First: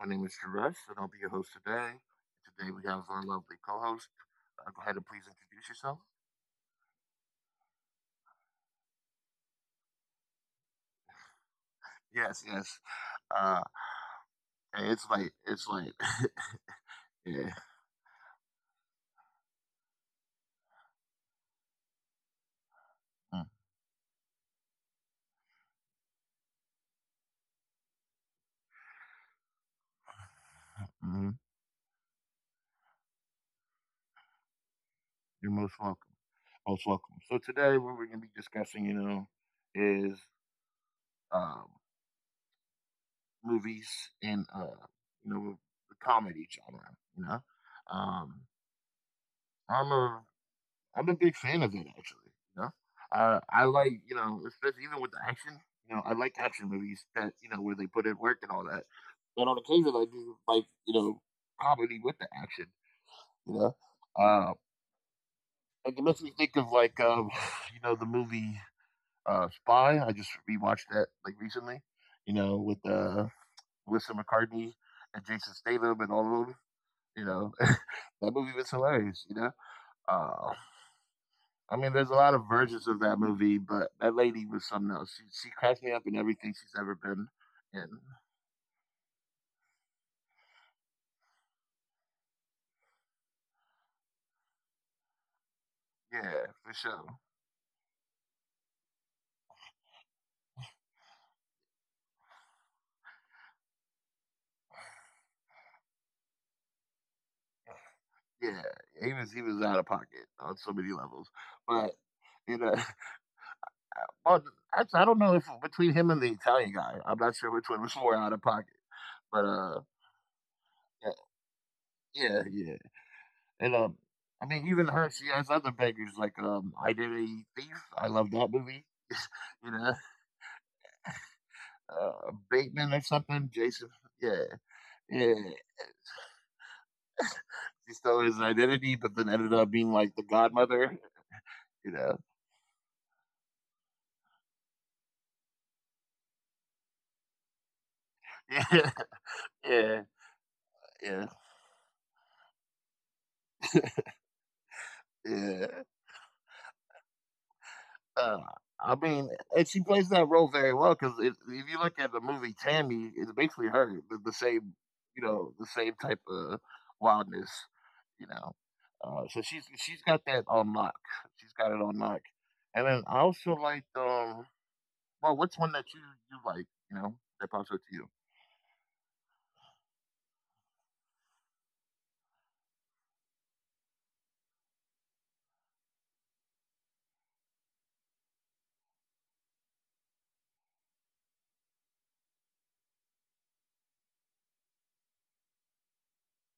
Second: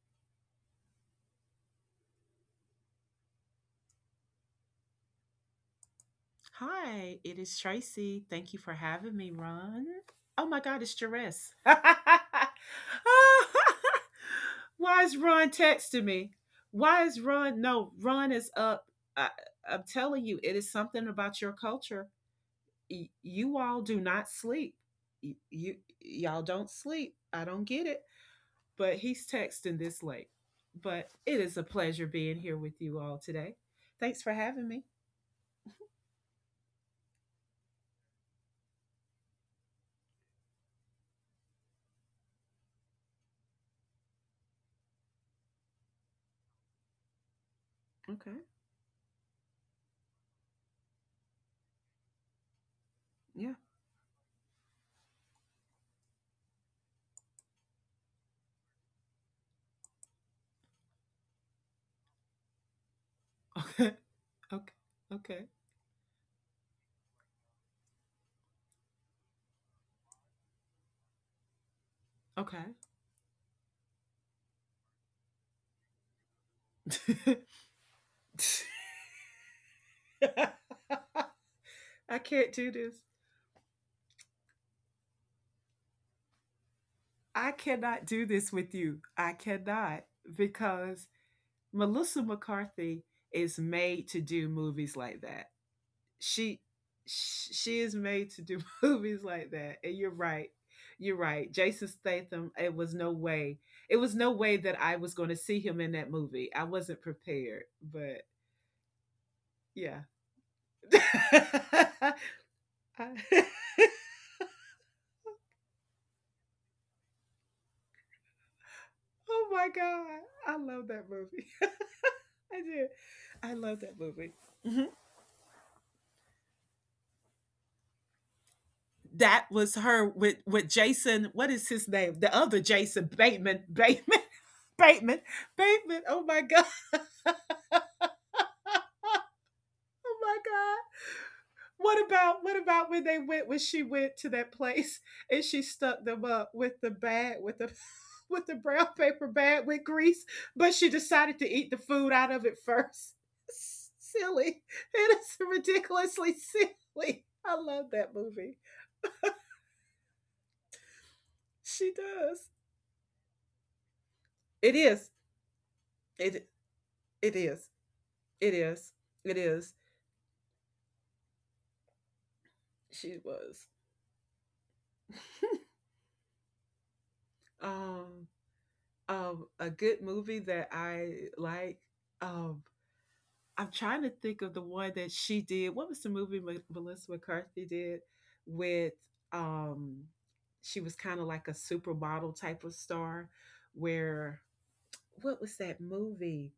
My name is Suresh, and I'll be your host today. Today we have our lovely co-host. Go ahead and please introduce yourself. Hi, it is Tracy. Thank you for having me, Ron. Oh my God, it's Jerris. Yes, yes. Uh, Hey, Why it's is late. Ron It's late. texting me? Why is Yeah. Ron? No, Ron is up. I, I'm telling you, it is something about your culture. You all do not sleep. Y- you y'all don't sleep. I don't get it, but he's texting this late. But Mm-hmm. it is a pleasure being here with you all today. Thanks for having me. You're most welcome. Most welcome. So today, what we're gonna be discussing, is um, movies and you know, the comedy genre. You know, Okay. um, I'm a I'm a big fan of it actually. You know, Yeah. I like especially even with the action. You know, I like action movies that you know where they put in work and all that. But on occasion, I do like you know comedy with the action. You know, Okay. uh, Okay. Okay. like, it makes me think of you know the movie Spy. I just rewatched that like recently. You know, with Melissa McCarthy and Jason Statham and all of them. You Okay. know, that movie was hilarious. Uh, I mean, there's a I lot of can't do versions of this. that movie, but that lady was something else. She cracks me up in everything she's ever been I in. cannot do this with you. I cannot because Melissa McCarthy is made to do movies like that. Yeah, She for sure. she is made to do movies like that. And you're right. You're right. Jason Statham, it was no way. It was no way that I was going to see him in that movie. I wasn't prepared, but Yeah, he was out of yeah. pocket on so many levels. But I- you know, well, actually, I don't know if between him and the Italian guy, I'm not sure which one was more out of pocket. But oh my god. I love that movie. yeah, I yeah, yeah. did. I and love that movie. I mean, even her, she has other bangers like Identity Thief. I love that movie. That you was know, her with Jason. What is his name? The other Bateman or Jason something, Bateman. Jason. Bateman. Yeah, Bateman. yeah. Bateman. Oh my god. Oh She stole his identity, but then ended up being like the my god. godmother. You know, What about when they went when she went to that place and she stuck them up with the bag with the with the brown yeah, paper bag with grease, yeah, but she decided to yeah, eat the food out of it first. Silly. It is yeah. ridiculously silly. I love that Uh, movie. I mean, and she plays that role very well because if you She look at the does. movie Tammy, it's basically her the same, It is. you know, the same type It of It wildness. is. You know, It is. It so she's is. she's got that on lock. She's got it on lock. And then I She also was. like well, what's one that you like? You know that pops up to you. um, a good movie that I like. Um, I'm trying to think of the one that she did. What was the movie Melissa McCarthy did with? Um, she was kind of like a supermodel type of star. Where what was that movie?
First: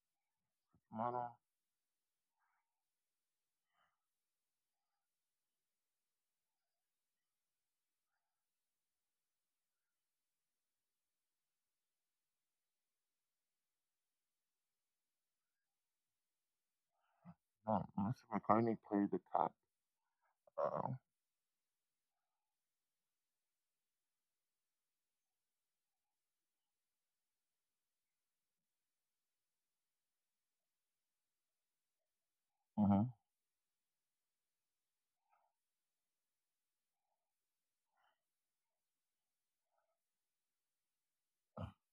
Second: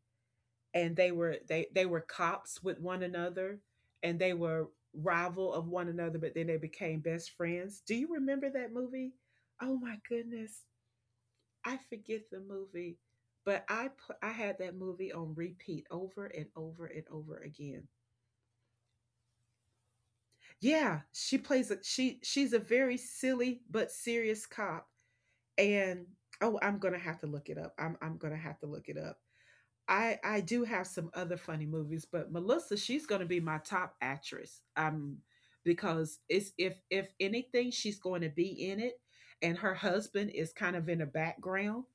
And they Mono. were they they were cops with one another, and they were rival of one another, but then they became best friends. Do you remember that movie? Oh my goodness, I forget the movie, but I had that movie on repeat over and over and over again. No, Melissa McCartney played the cop. um, Yeah, she plays a she's a very silly but serious cop. And oh, I'm gonna have to look it up. I do have some other funny movies, but Melissa, she's Mhm. going to be my top actress. Because it's, if anything, she's going to be in it, and her husband is kind of in the background,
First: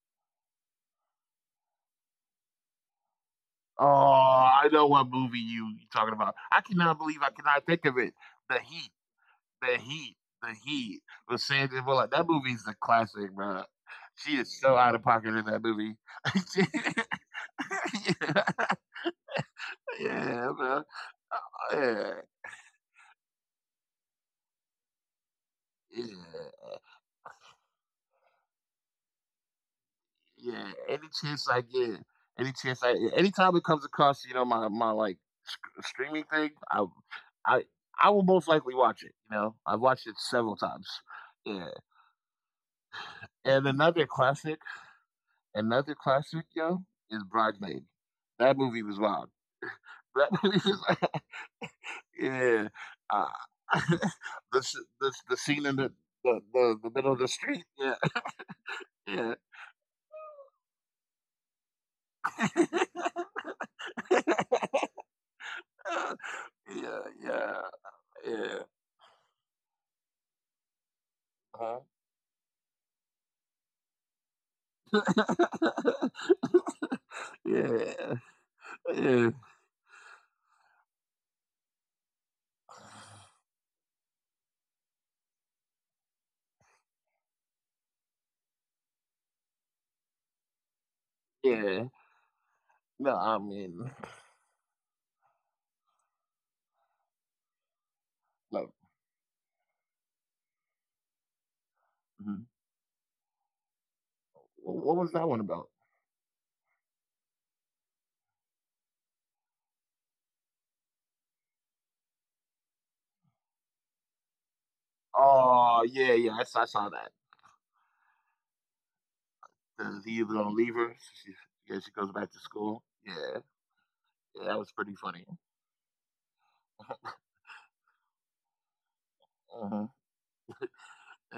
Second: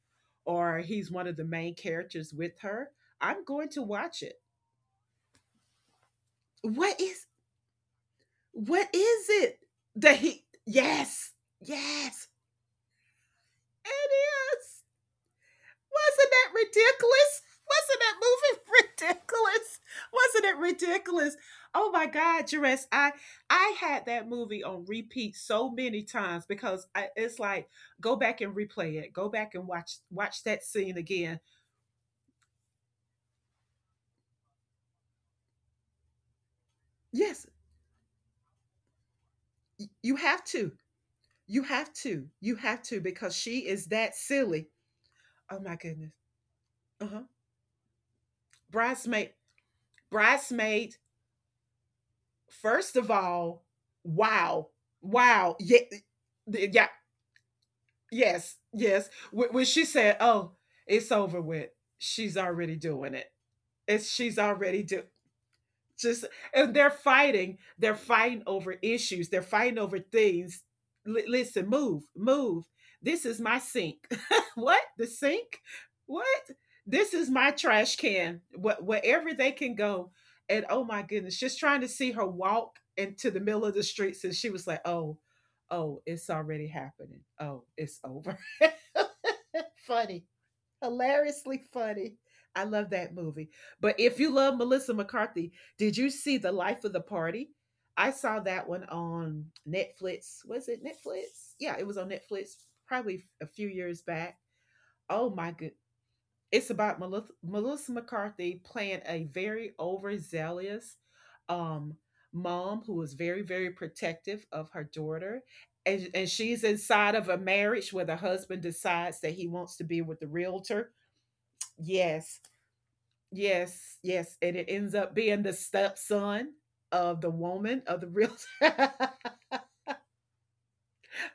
or he's one of the main characters with her. I'm going to Oh, watch it. I know what movie you talking about. I cannot What believe is, I cannot think of it. The what Heat, is it the Heat, that he? the Heat Yes, with Sandra Bullock. That yes, movie's a classic, bro. it She is so is. out of pocket in that movie. Wasn't that ridiculous? Wasn't that Yeah, movie ridiculous? Wasn't yeah, it bro. ridiculous? Oh my Yeah, God, Jerez, I had that movie on repeat so many times yeah. because I, it's like go back and replay it, go back and watch that Yeah, scene any again. chance I get, any chance anytime it comes across, you know, my like sc- streaming thing, Yes, I, I will most likely watch it. You know, I've y- watched it you have several to, times. you Yeah, have to, you have to, because and she is that silly. Oh my another goodness. classic, yo, Uh is huh. Bridesmaid. That movie was wild. Bridesmaid, That movie was, bridesmaid. yeah. First of Uh, all, the, wow, s- the wow. scene in Yeah. the the Yeah. middle of the street. Yeah, Yes, yes. yeah, When she said, "Oh, it's over with," she's already doing it. It's, she's already do, just, and they're yeah, fighting, yeah, they're fighting yeah. over issues, they're fighting over things. Listen, Uh-huh. move move, this is my sink. What, the sink? What? This is my trash yeah, can. What? yeah, Wherever they can go. And oh my goodness, just trying to see her walk into the middle of the streets, and she was like, oh, oh it's already happening, oh it's over. Funny, hilariously yeah. funny. I love No, that I movie. mean, But if you love Melissa McCarthy, did you see The Life of the Party? I saw no. that one on Netflix. Was it Netflix? Yeah, it was on Mhm. Netflix probably a few years back. Wh- What was that Oh one my about? goodness! It's about Melissa, Melissa McCarthy playing a very overzealous um, mom who is very, very protective of her daughter. Oh, And, yeah, and yeah. She's I saw that. inside of a marriage where the husband decides that he wants to The, be the with the either gonna leave realtor. her. She, yeah, she goes back to Yes, school. Yeah, yes, yes. yeah. And That it was pretty ends up funny. being the stepson of the woman of the real. Mhm.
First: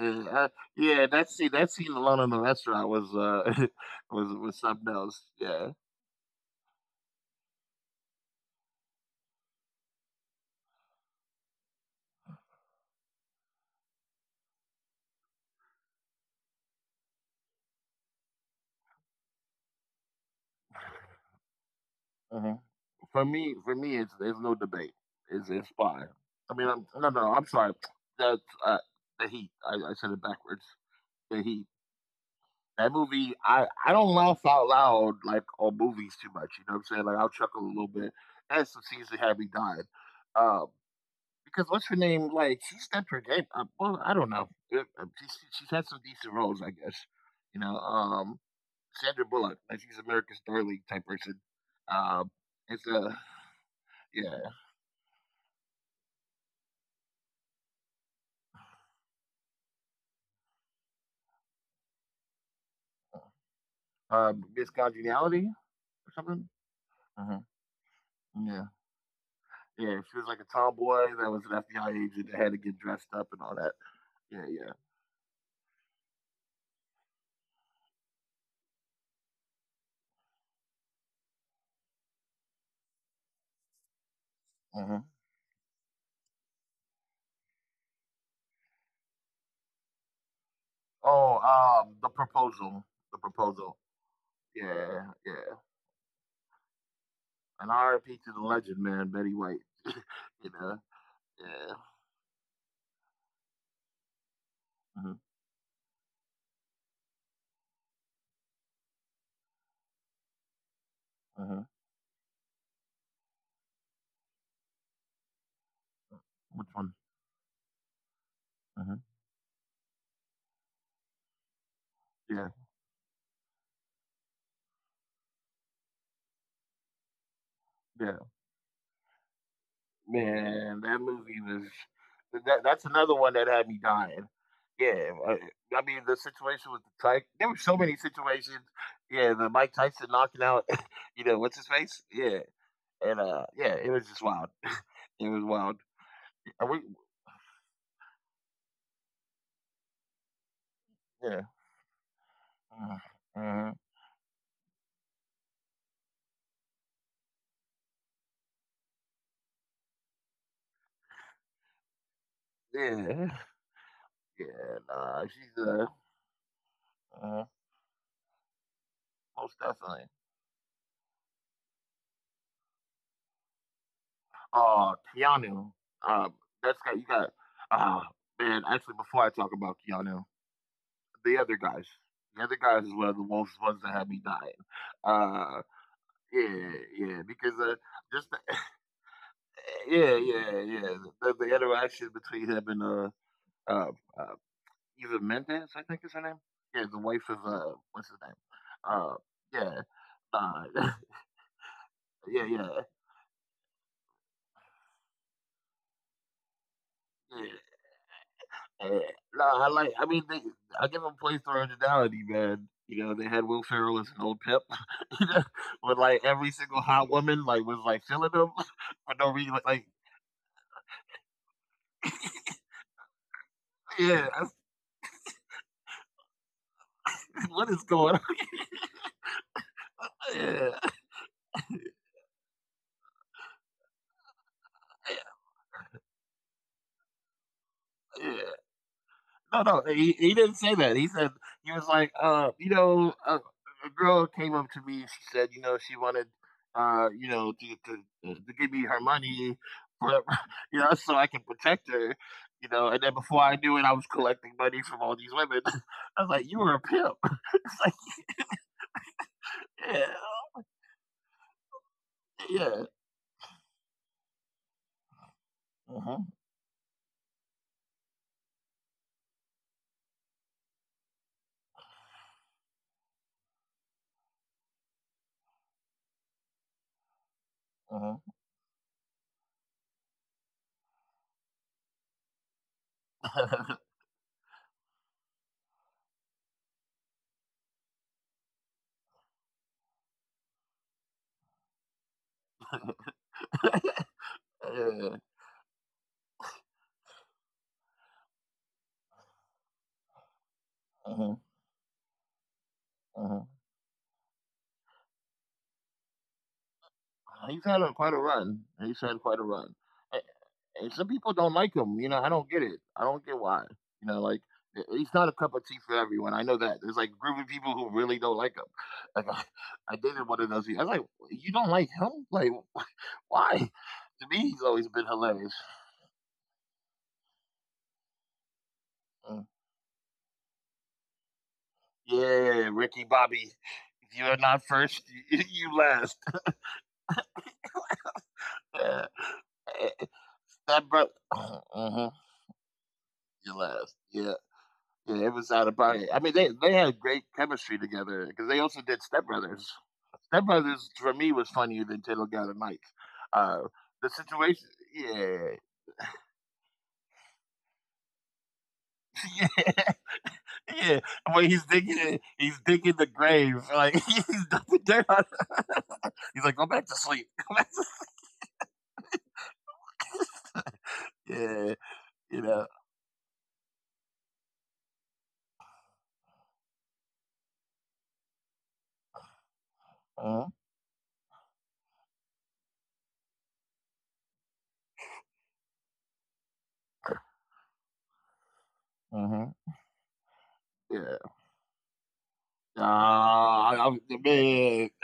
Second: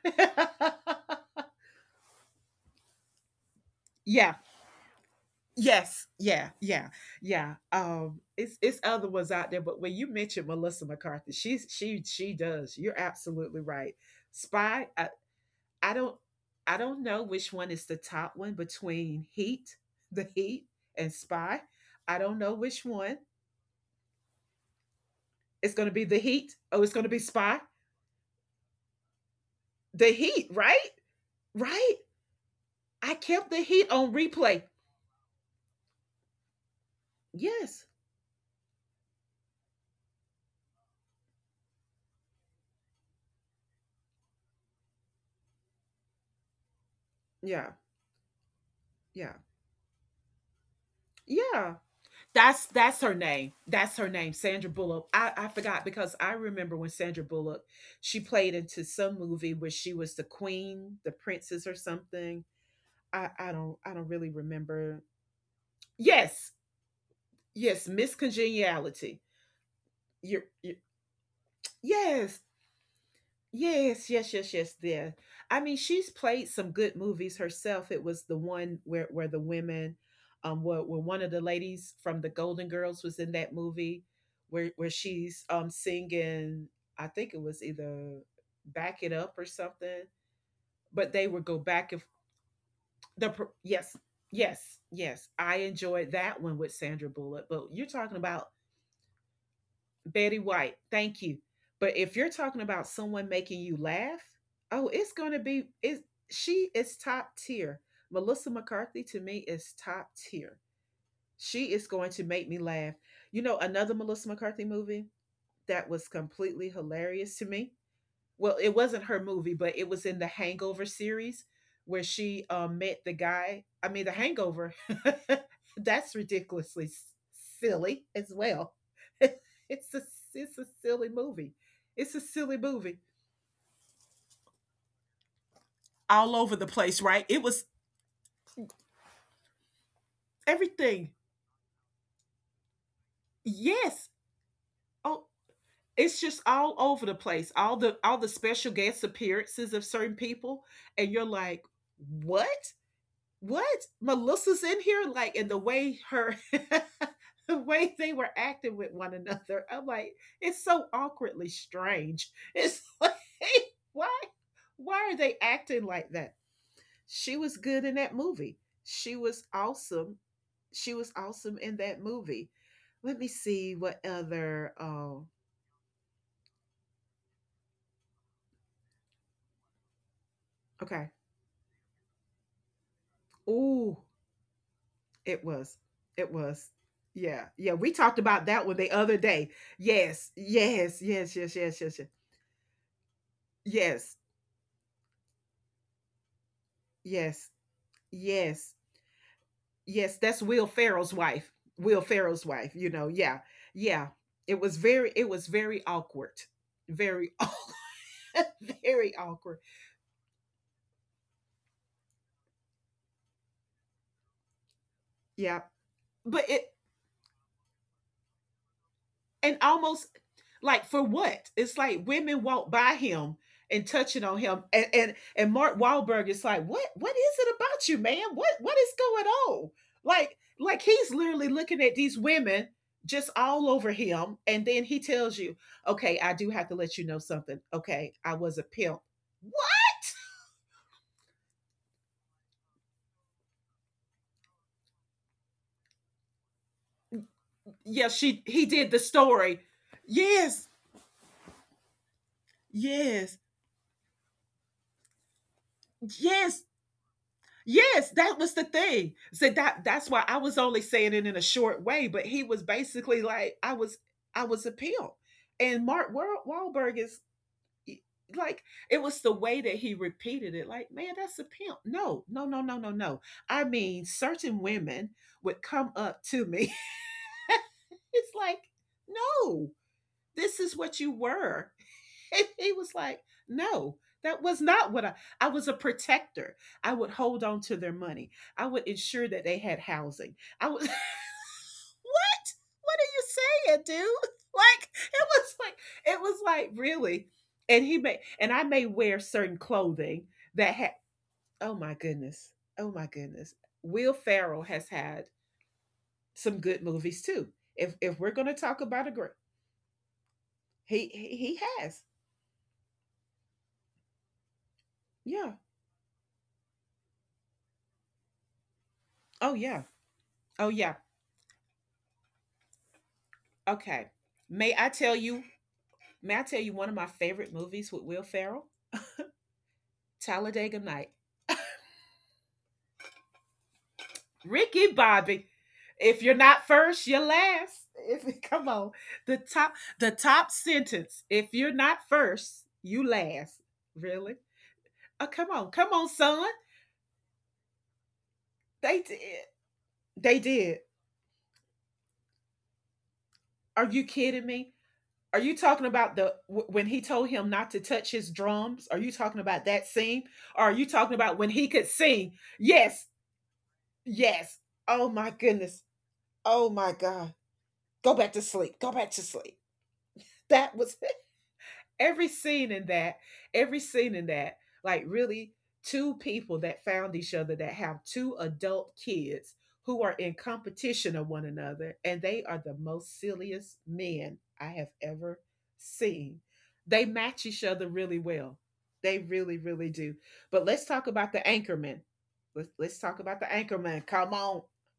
Yeah, I- yeah, that scene alone in the restaurant was was Yeah. Something else. Yeah. Yes. Yeah. Yeah. Yeah. Um, it's other ones out there, but when you mention Melissa McCarthy, she she does. You're absolutely right. Spy. I don't, I don't know which one is the top one between Heat, the Heat, and Spy. I don't Hmm. know which one. For me, it's there's no debate. It's It's going to fine. be the Heat. Oh, it's No, going to be no, I'm Spy. sorry. That's the heat. I said The it Heat, backwards. right? The heat. Right? That I movie, kept the I heat don't on laugh out replay. loud like on movies too much. You know what I'm saying? Like I'll chuckle a little Yes. bit. That's some scenes that had me dying. Um, because what's her name? Like she stepped her game up. Well, I don't know. She's had some decent roles, I guess. You Yeah. know, um, Sandra Yeah. Bullock, like she's America's darling type person. Yeah. Um, That's it's that's her a name. That's her name, yeah, Sandra Bullock. I forgot because I remember when Sandra Bullock, she played into some movie where she was the queen, the princess or something. I don't, I don't really Miss remember. Congeniality or something. Yes. Uh, Yes, Miss yeah, Congeniality. yeah. She was like a You're, you're tomboy that was an FBI agent that yes, had to get dressed up and all that. Yes, yes, Yeah, yes, yeah. yes. There. I mean, she's played some good movies herself. It was the one where the women, where one of the ladies from the Golden Girls was in that movie, where Mhm. she's singing. I think it was either "Back It Up" or something. But they Oh, would go back if the proposal, the proposal. yes, yes, Yeah, yes. yeah. I enjoyed that one with Sandra Bullock. An But you're RIP talking to the about legend, man, Betty White. Betty You know, White, thank you. yeah. But if you're talking about someone making you laugh, oh, Hmm. it's gonna be is, she is top tier. Melissa McCarthy to me is top tier. Hmm. She is going to make me laugh. You know, another Melissa McCarthy movie that was Which completely one? hilarious to me, well, it Hmm. wasn't her movie, but it was in the Hangover series where Yeah, she met the guy. I mean, the Hangover. That's ridiculously silly yeah. as well. It's a it's a Man, that silly movie movie. was. It's a silly That that's movie another one that had me dying. Yeah, I mean the all over the situation with the place, right? Tyke. It There were was so many situations. Yeah, the Mike Tyson knocking out. everything. You know what's his face? Yeah, and yeah, it was Yes. just wild. It Oh, was wild. it's just Are all we, over the place. All the, all the special guest appearances of certain people, and you're yeah. like, what? Mhm. What, Melissa's in here? Like, and the way her the way they were acting with one another, I'm like, it's so awkwardly strange. It's Mhm. like Yeah. why Yeah, why are nah, they she's acting uh, like that? She uh was good in that movie. She was most definitely. awesome. She was awesome in that movie. Let me see what other um, Keanu. Uh, that's got you got. Uh, Man, actually, before I talk about Keanu, okay. the other guys, the other guys is one of the most ones that Ooh, had me dying. it Uh, was. It was. Yeah, Yeah. because Yeah. uh, We talked just about that one the other day. Yeah, Yes. yeah, yeah, Yes. the, Yes. the Yes. Yes. Yes. interaction Yes. between him and uh, Yes. uh, Eva Mendes, I think is her name. Yeah, the wife of Yes. What's his name? Yes. Uh, yeah, Yes. That's Will nah, Ferrell's wife. Will Ferrell's yeah, wife. yeah, You know. Yeah. Yeah. It was very. It was very awkward. Very. yeah. Eh, Very No, awkward. I like. I give them place for originality, man. You know, they had Will Ferrell as an old pimp, you know, Yeah. with like But every it, single hot woman like was like feeling him for no reason. and Like almost, like for what? It's like women walk by him and touching yeah, on him, and and Mark Wahlberg is like, what is it what is about you, going on? man? What What is going on? Like Yeah, like he's literally looking at these women just all over him, and then he yeah. tells you, okay, I do have to let you know something. Okay, I Yeah. was a pimp. No, no, What? He didn't say that. He said he was like, you know, a girl came up to me. She said, you know, she wanted, you know, Yeah, she, to he give me did her the money, story. for, Yes, you know, so I can protect her, you know. And then before yes, I knew it, I was collecting money from all these women. I was like, you yes. were a pimp. It's like, Yes, that was the thing. So that, yeah, that's why I was only saying it in a short way, but he was yeah. basically like, I was, I was a pimp. And Mark Uh-huh, Wahl- Wahlberg is like, it was the way that he repeated it, like, man, that's a pimp. No no no no no no, I mean certain women would come up to me. It's like, no, this is what you were. And he was like, uh-huh. no, that was not what I was a protector. I would hold on to their money. I would ensure that they had housing. I was what? What are you saying, dude? Like Yeah, it was like, it was like really. And he may, and I may wear certain clothing that had, uh-huh, oh my goodness. Oh my uh-huh. goodness. Will Ferrell has had some good movies too. He's had a, If quite a we're gonna run. talk about He's a had great, quite a run. And, And he some he people he don't like has. him. You know, I don't get it. I don't get why. You know, like it- it's not a Yeah. cup of tea for everyone. I know that. There's like group of people who really don't like him. Like Oh I, yeah. I dated one of Oh those people. yeah. I was like, you don't like him? Like why? Okay. To me, May he's I always tell been you? hilarious. May I tell you one of my favorite movies with Will Ferrell? Uh, Talladega Night. Yeah, Ricky Bobby. If you're not Ricky first, Bobby. You If last. you're not first, you're last. If come on, Yeah. the top, eh, the eh, top that bro. sentence. If you're not Mhm. first, you last. You last. Really? Yeah. Oh Yeah, it come was out on, of come on, pocket. I mean, son. they had great chemistry together because they also They did Step did. Brothers. They Step did. Brothers for me was funnier than Ten Got a Knife. Uh, Are you the kidding situation, me? Are yeah, you talking about the, when he told him not to touch his drums? Are you talking yeah, about that scene? Or are you yeah. talking about When when he's he could digging, it, sing? he's digging the Yes, grave, like he's yes. dumping dirt Oh on. my goodness. He's like, go Oh back to my sleep. God. Go back to sleep. Go back to sleep. Go back to sleep. That was Yeah, every you know. scene in that, every scene in that, like really two people that found each other that have two adult kids who are in Mm-hmm. competition of one another, and they are the most silliest men I have ever seen. They match each other really well. They really, Mm-hmm. really do. But let's talk Yeah. about the anchorman. Let's talk about the Ah, I'm anchorman. the Come on, man.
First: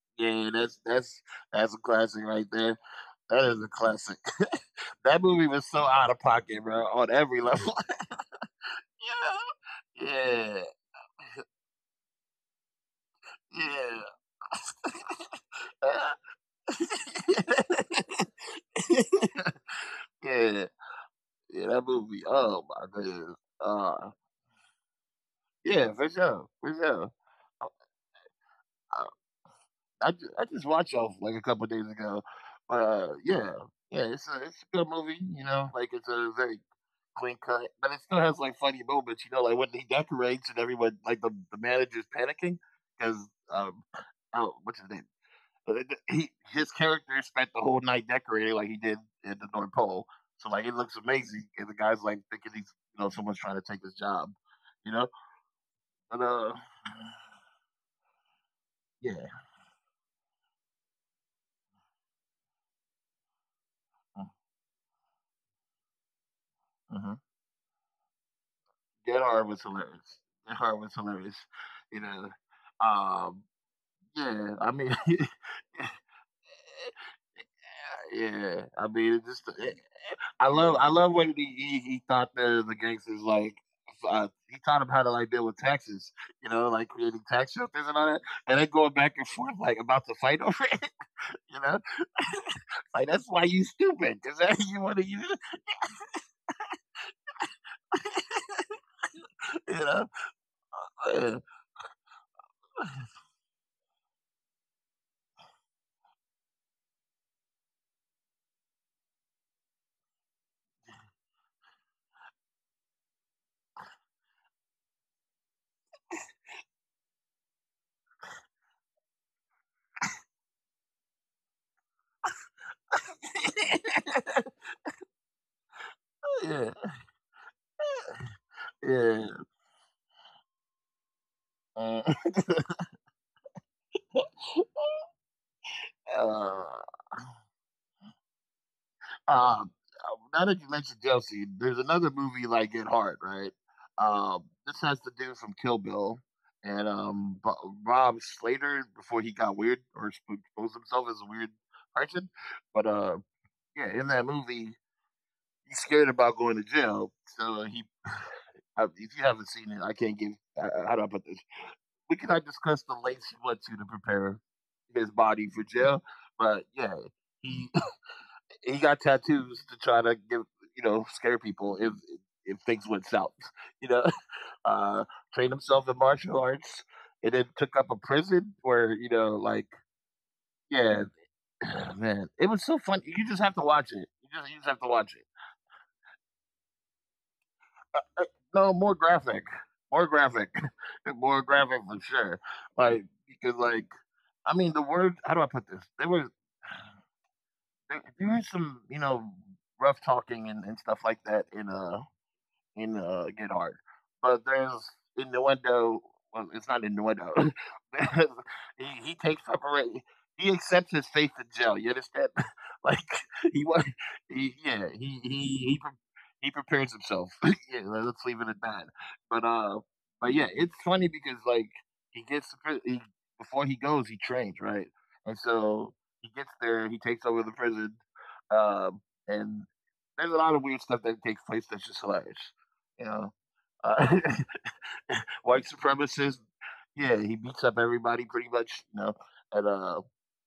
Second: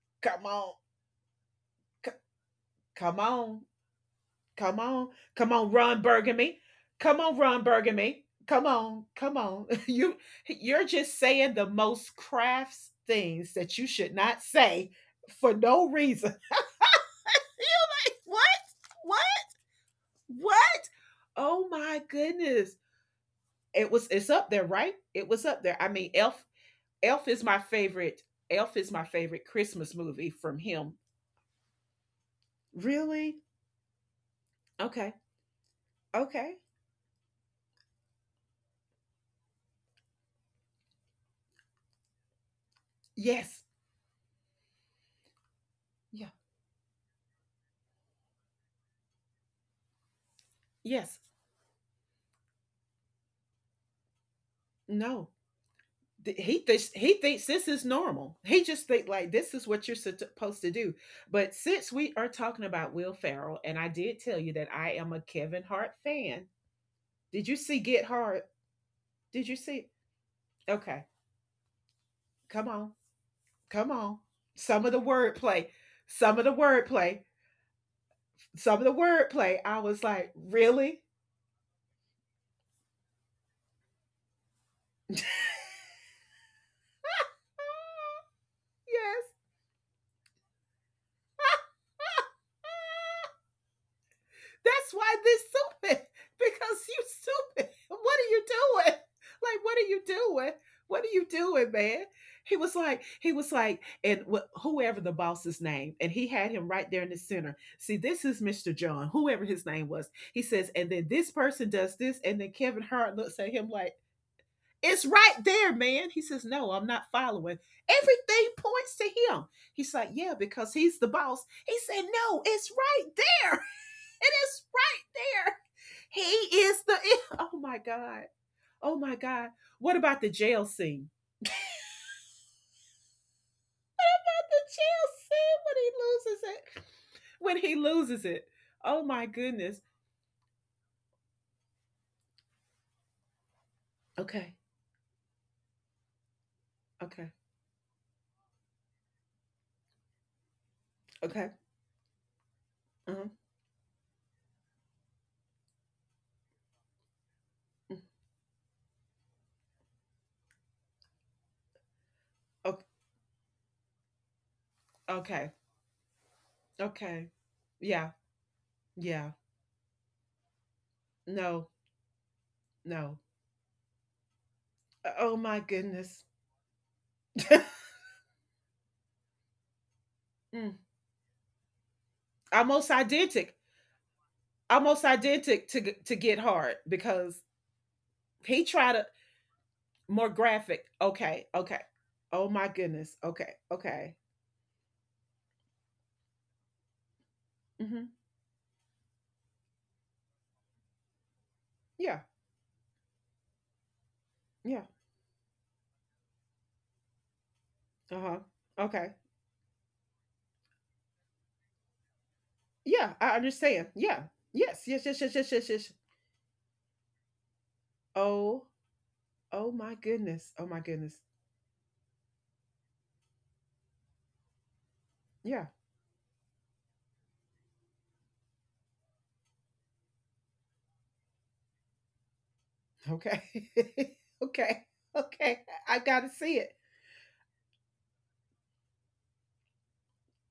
come yeah, on, that's that's a c- classic right there. come That on. is a classic. Come on. That movie Come was on, so Ron out of Burgundy. pocket, bro, on Come on, every Ron level. Burgundy. Come on. Come on. Yeah. You Yeah. you're just saying the most crafts things that you Yeah. should not say for no reason. you like, what? What? yeah. What? Oh Yeah, that my movie. Oh goodness. my goodness. It was Uh, it's up there, right? It was up there. I yeah, mean, for Elf sure, for sure. Elf is my I, favorite. Elf is my I, favorite Christmas movie I from just him. watched off like a couple days ago, but Really? yeah, yeah, it's a good Okay. movie. You know, like it's a Okay. very clean cut, but it still has like funny moments. You know, like when he decorates and everyone like the manager's panicking because Yes. um, oh, what's his name? But Yeah. he his character spent the whole night decorating like he did at the North Pole. So like it looks Yes. amazing, and the guy's like thinking he's you know someone's trying to take his job, you know. No. But He thinks this is normal. He just think yeah, like this is what you're supposed to do. But since we are talking about Will Ferrell, and I did tell you that I am a Kevin Hart fan. mm-hmm. Did you see Get Hard? Dead Did Hard you was see? hilarious. Dead Hard was Okay, hilarious, you know. come on, Um, come on. yeah, I Some of the mean, wordplay, some of the wordplay, yeah, some of the I mean, wordplay. I was like, I really? love when he taught the gangsters like he taught them how to like deal with taxes, you know, like creating tax shelters and all that, and then going back Yes. and forth like about to fight over it, you know. Like that's why you stupid because you That's want to why use this stupid. Because you stupid. What are you doing? Like, it, what are you you doing? What are you know. doing, man? And whoever the boss's name, and he had him right there in the center. See, this is Mr. John, whoever his name was. He says, and then this person does this, and then Kevin Hart looks at him like, it's right there, man. He says, no, I'm not following. Everything points to him. He's like, yeah, because he's the boss. He said, no, it's right there. It is right there. He Yeah, is the. E-, Oh my God. Oh my yeah. God. What about the jail scene? Uh, What about the jail uh, scene when he loses it? When he loses it. Oh my Um, goodness. Now that you mentioned Josie, there's another movie like Get Hard, right? Okay. This has the dude from Kill Bill and Okay. Rob Slater before he got weird or sp- exposed himself as a Okay. weird person. But Uh-huh. yeah, in that movie, he's scared about going to jail. So he, I- if you haven't seen it, I can't give. How do I put this? We cannot Okay. discuss the lengths he went to prepare his Okay. body for jail. But yeah, Okay. he Yeah. he got Yeah. tattoos to try to give you know scare No. people if things went No. south. You know, uh, oh trained my himself in goodness. martial arts, and then took up a prison where you know like Mm. yeah, man, it was so Almost fun. You just identical. have to watch it. You just have to Almost watch it. identical to get hard because Uh, he No tried more to graphic, more more graphic, graphic. more Okay. Okay. graphic for sure. Oh my Like goodness. Okay. because like Okay. I mean the word. How do I put this? There was there, Hmm. there was some you know rough talking and stuff like that in uh Yeah. in uh, Get Hard. But there's Yeah. innuendo. Well, it's not innuendo. Uh There's- huh. he, Okay. he takes separate. He accepts his fate in jail. You understand? like Yeah. I he was. understand. Yeah. He, Yes. yeah. Yes. He Yes. Yes. Yes. he Yes. he, Yes. he prepares himself. Yeah, let's leave it at Oh. that. But Oh uh, my but yeah, goodness. Oh my it's funny goodness. because like he gets to pri- he, before he goes, he trains right, and Yeah. so he gets there, he takes over the prison, um, and there's a lot of weird stuff that takes place that's just hilarious. You know, Okay. uh, okay. Okay. white I gotta supremacist. see it. Yeah, he beats up everybody pretty much. You know, and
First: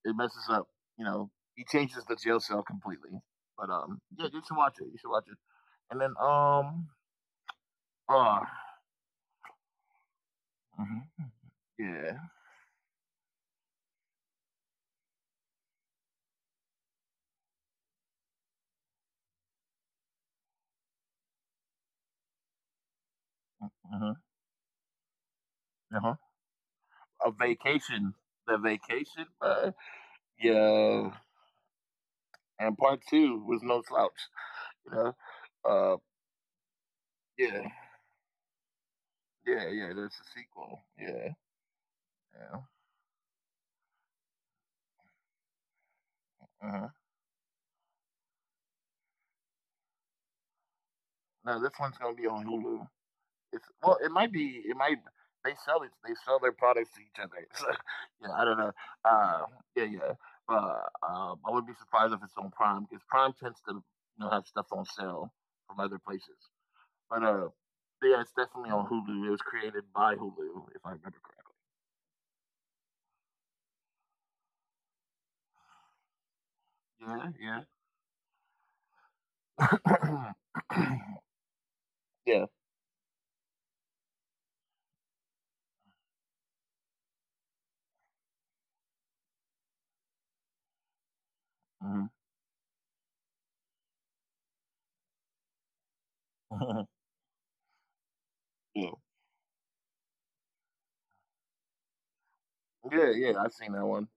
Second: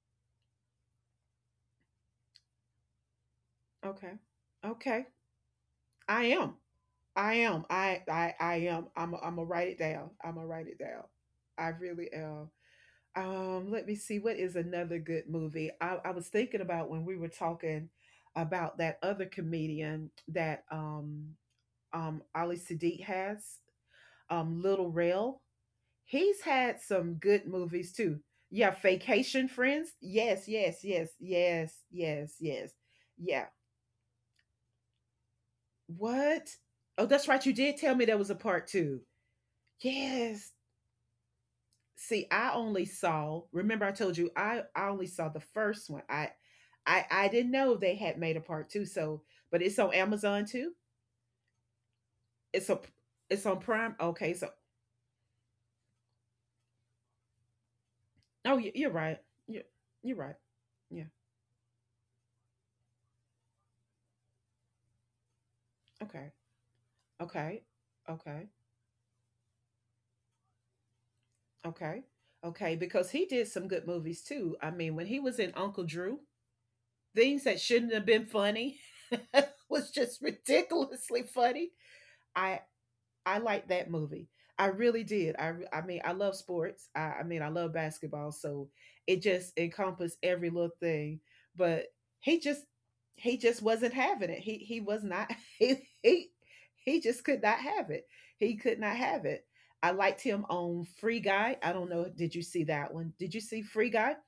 it messes up. You know, he changes the jail cell completely. But Okay. yeah, you should watch it. You Okay. should watch it. And then I am. I am. Uh, I am. I'm gonna write it down. I'm gonna write it down. mhm, I really yeah, am. Let me see. What is another good movie? I was thinking about when we were talking about that other comedian that Ali Sadiq has, mhm, Little Rail. uh-huh. He's had some A good movies vacation. too. The Yeah, vacation, Vacation uh, Friends. Yes, yes, yeah. yes, yes, yes, And yes. part two Yeah. was no slouch. You know, uh, What? Oh, that's right. You yeah, did tell me there was a part two. yeah, yeah. There's a Yes. sequel. Yeah, See, I yeah. only saw remember I told you I only saw the first one. i Mhm. i i didn't know they had made a part two, so but it's on amazon too. No, this one's gonna be on it's a Hulu. it's on It's prime, well, it might okay. So be. It might. They sell it. They sell their products to each other. So, yeah, I don't oh, know. you are right. Uh, you're, yeah, yeah. you're right, But yeah. I wouldn't be surprised if it's on Prime because Prime tends to you know have stuff on sale from other Okay, places. But uh, okay, but yeah, it's okay, definitely on Hulu. It was created by Hulu, if I remember okay, okay, because he did some good movies too. I mean, when he was in Uncle Drew, correctly. things Yeah, that shouldn't have been funny was just yeah, ridiculously funny. yeah. I. I liked that movie. I really did. I mean, I love sports. I mean, I love basketball, so it just encompassed every little thing. But Hmm. he just he just wasn't having it. He was not he he he just could not have it. He could Yeah, not yeah. have it. I liked him on Free Guy. I don't know. Did you see that one? Yeah, Did you yeah. see I've seen Free that Guy? one.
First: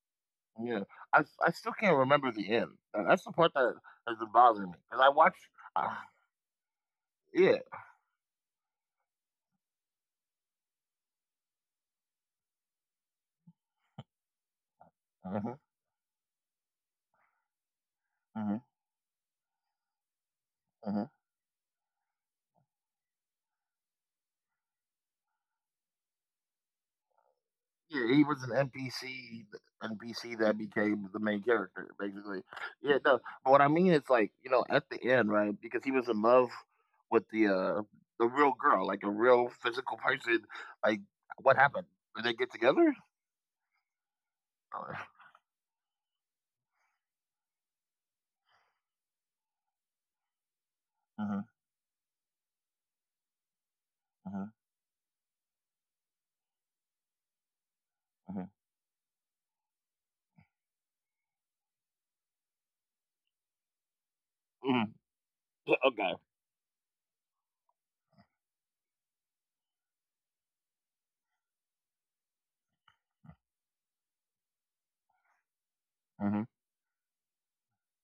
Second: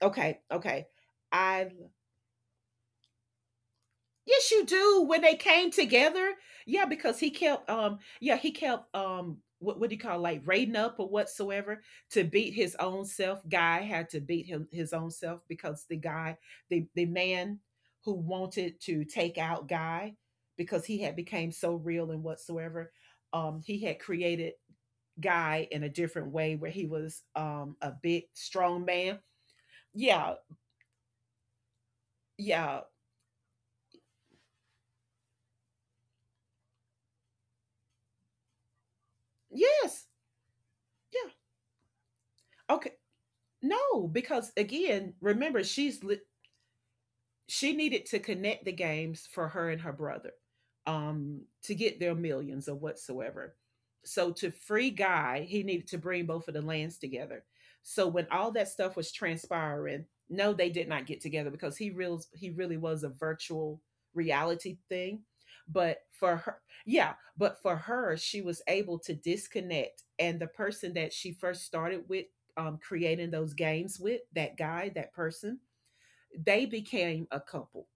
Okay, Yeah, okay. I still I can't remember the end. That's the part that has been yes, bothering you me because I do. When they watched. came Uh, together, yeah, because he yeah. kept, yeah, he kept, what do you call, like raiding up or whatsoever to beat his own self. Guy had to beat him his own self Mhm, because the guy, the man who mhm, wanted to take out Guy because mhm. he had became so real and whatsoever, he had created Guy in a different way where he was a Yeah, he big was an strong man. NPC, NPC Yeah, that became the main character, basically. yeah, Yeah, no, but what I mean is like you know at the end, right? Because he was in love with the real girl, like a real physical yes, person. Like, yeah. what happened? Did they get together? Okay. No, because Or... again, remember, she's she needed to connect the games for her and her brother, hmm to get their millions or whatsoever. So hmm to free Guy, he needed to bring both of the lands together. So when hmm all that stuff was transpiring, no, they did not get together because he really was a virtual reality hmm thing. But okay. for her, yeah, but for her, she was able to disconnect. And the person that she first started with, creating those games with, that guy, that person, Hmm. they became a couple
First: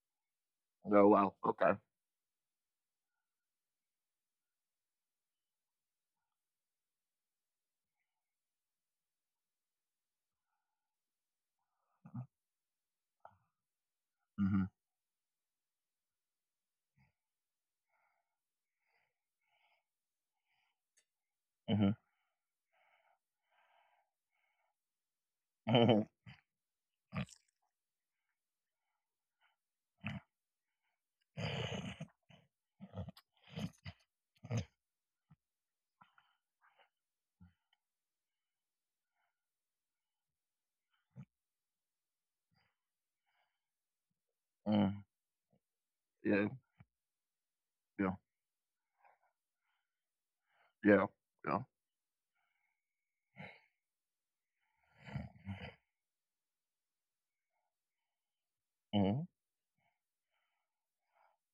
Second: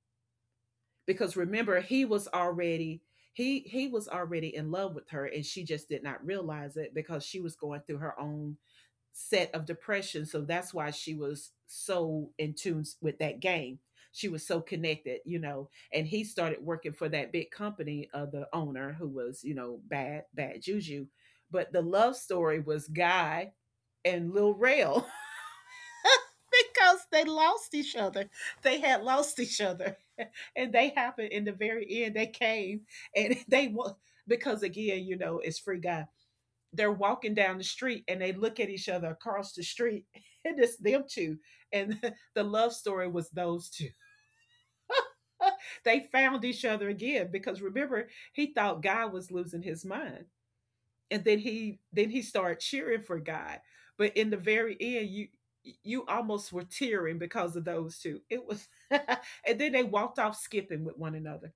Oh wow. because Okay. remember, he was already he was already in love with her, and she just did not realize it because she was going through her own set of depression. So that's why she was so in tune with that game. She was so Hmm. connected, you know, and he started working for that big company of the owner, who was, you know, bad bad juju. But the Hmm. love story was Guy and Lil Rail because they lost each other. They had lost each other, and they happened in the very end. They came and because again, you know, it's Free Guy. They're walking down the street and they look at each other across the street, and it's them two. And the love story was those two. Mm. They found Yeah, each other again because remember, yeah, he thought God was losing his mind, yeah, and then yeah. he then he started cheering for God. But in the very end, you almost were tearing because of those two. It was, Mhm. and then they walked off skipping with one another.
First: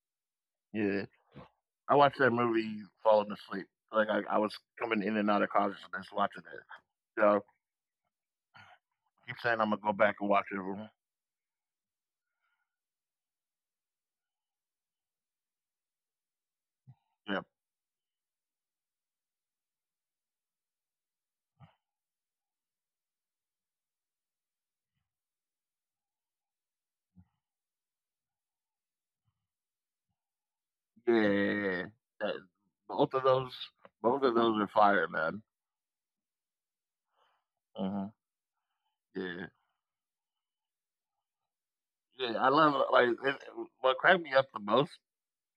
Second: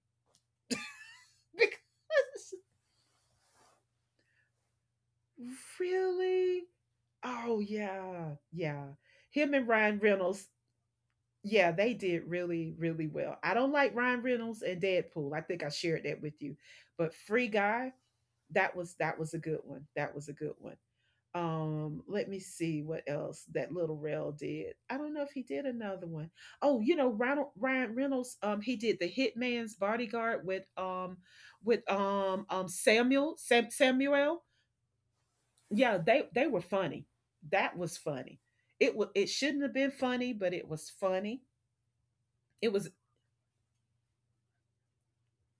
Yeah. I watched that movie falling asleep. Like I was coming in and out of consciousness watching it. Really? So Oh yeah, yeah. keep Him saying and I'm gonna go Ryan back and watch Reynolds, it. yeah, they did really, really well. I don't like Ryan Reynolds and Deadpool. I think I shared that with you, but Yeah, Free Guy, that was a good one. That was a good one. Let me see what else that Little Rel did. I don't know if he did another one. Oh, you know, Ronald Ryan Reynolds, he did the Hitman's Bodyguard with yeah, yeah. Yeah. That, both of Samuel those, both of Samuel. those are fire, man. Yeah, they were funny. That was Hmm. funny. It Yeah, shouldn't have been funny, but it was funny. yeah. I It love was like it, what cracked me up the most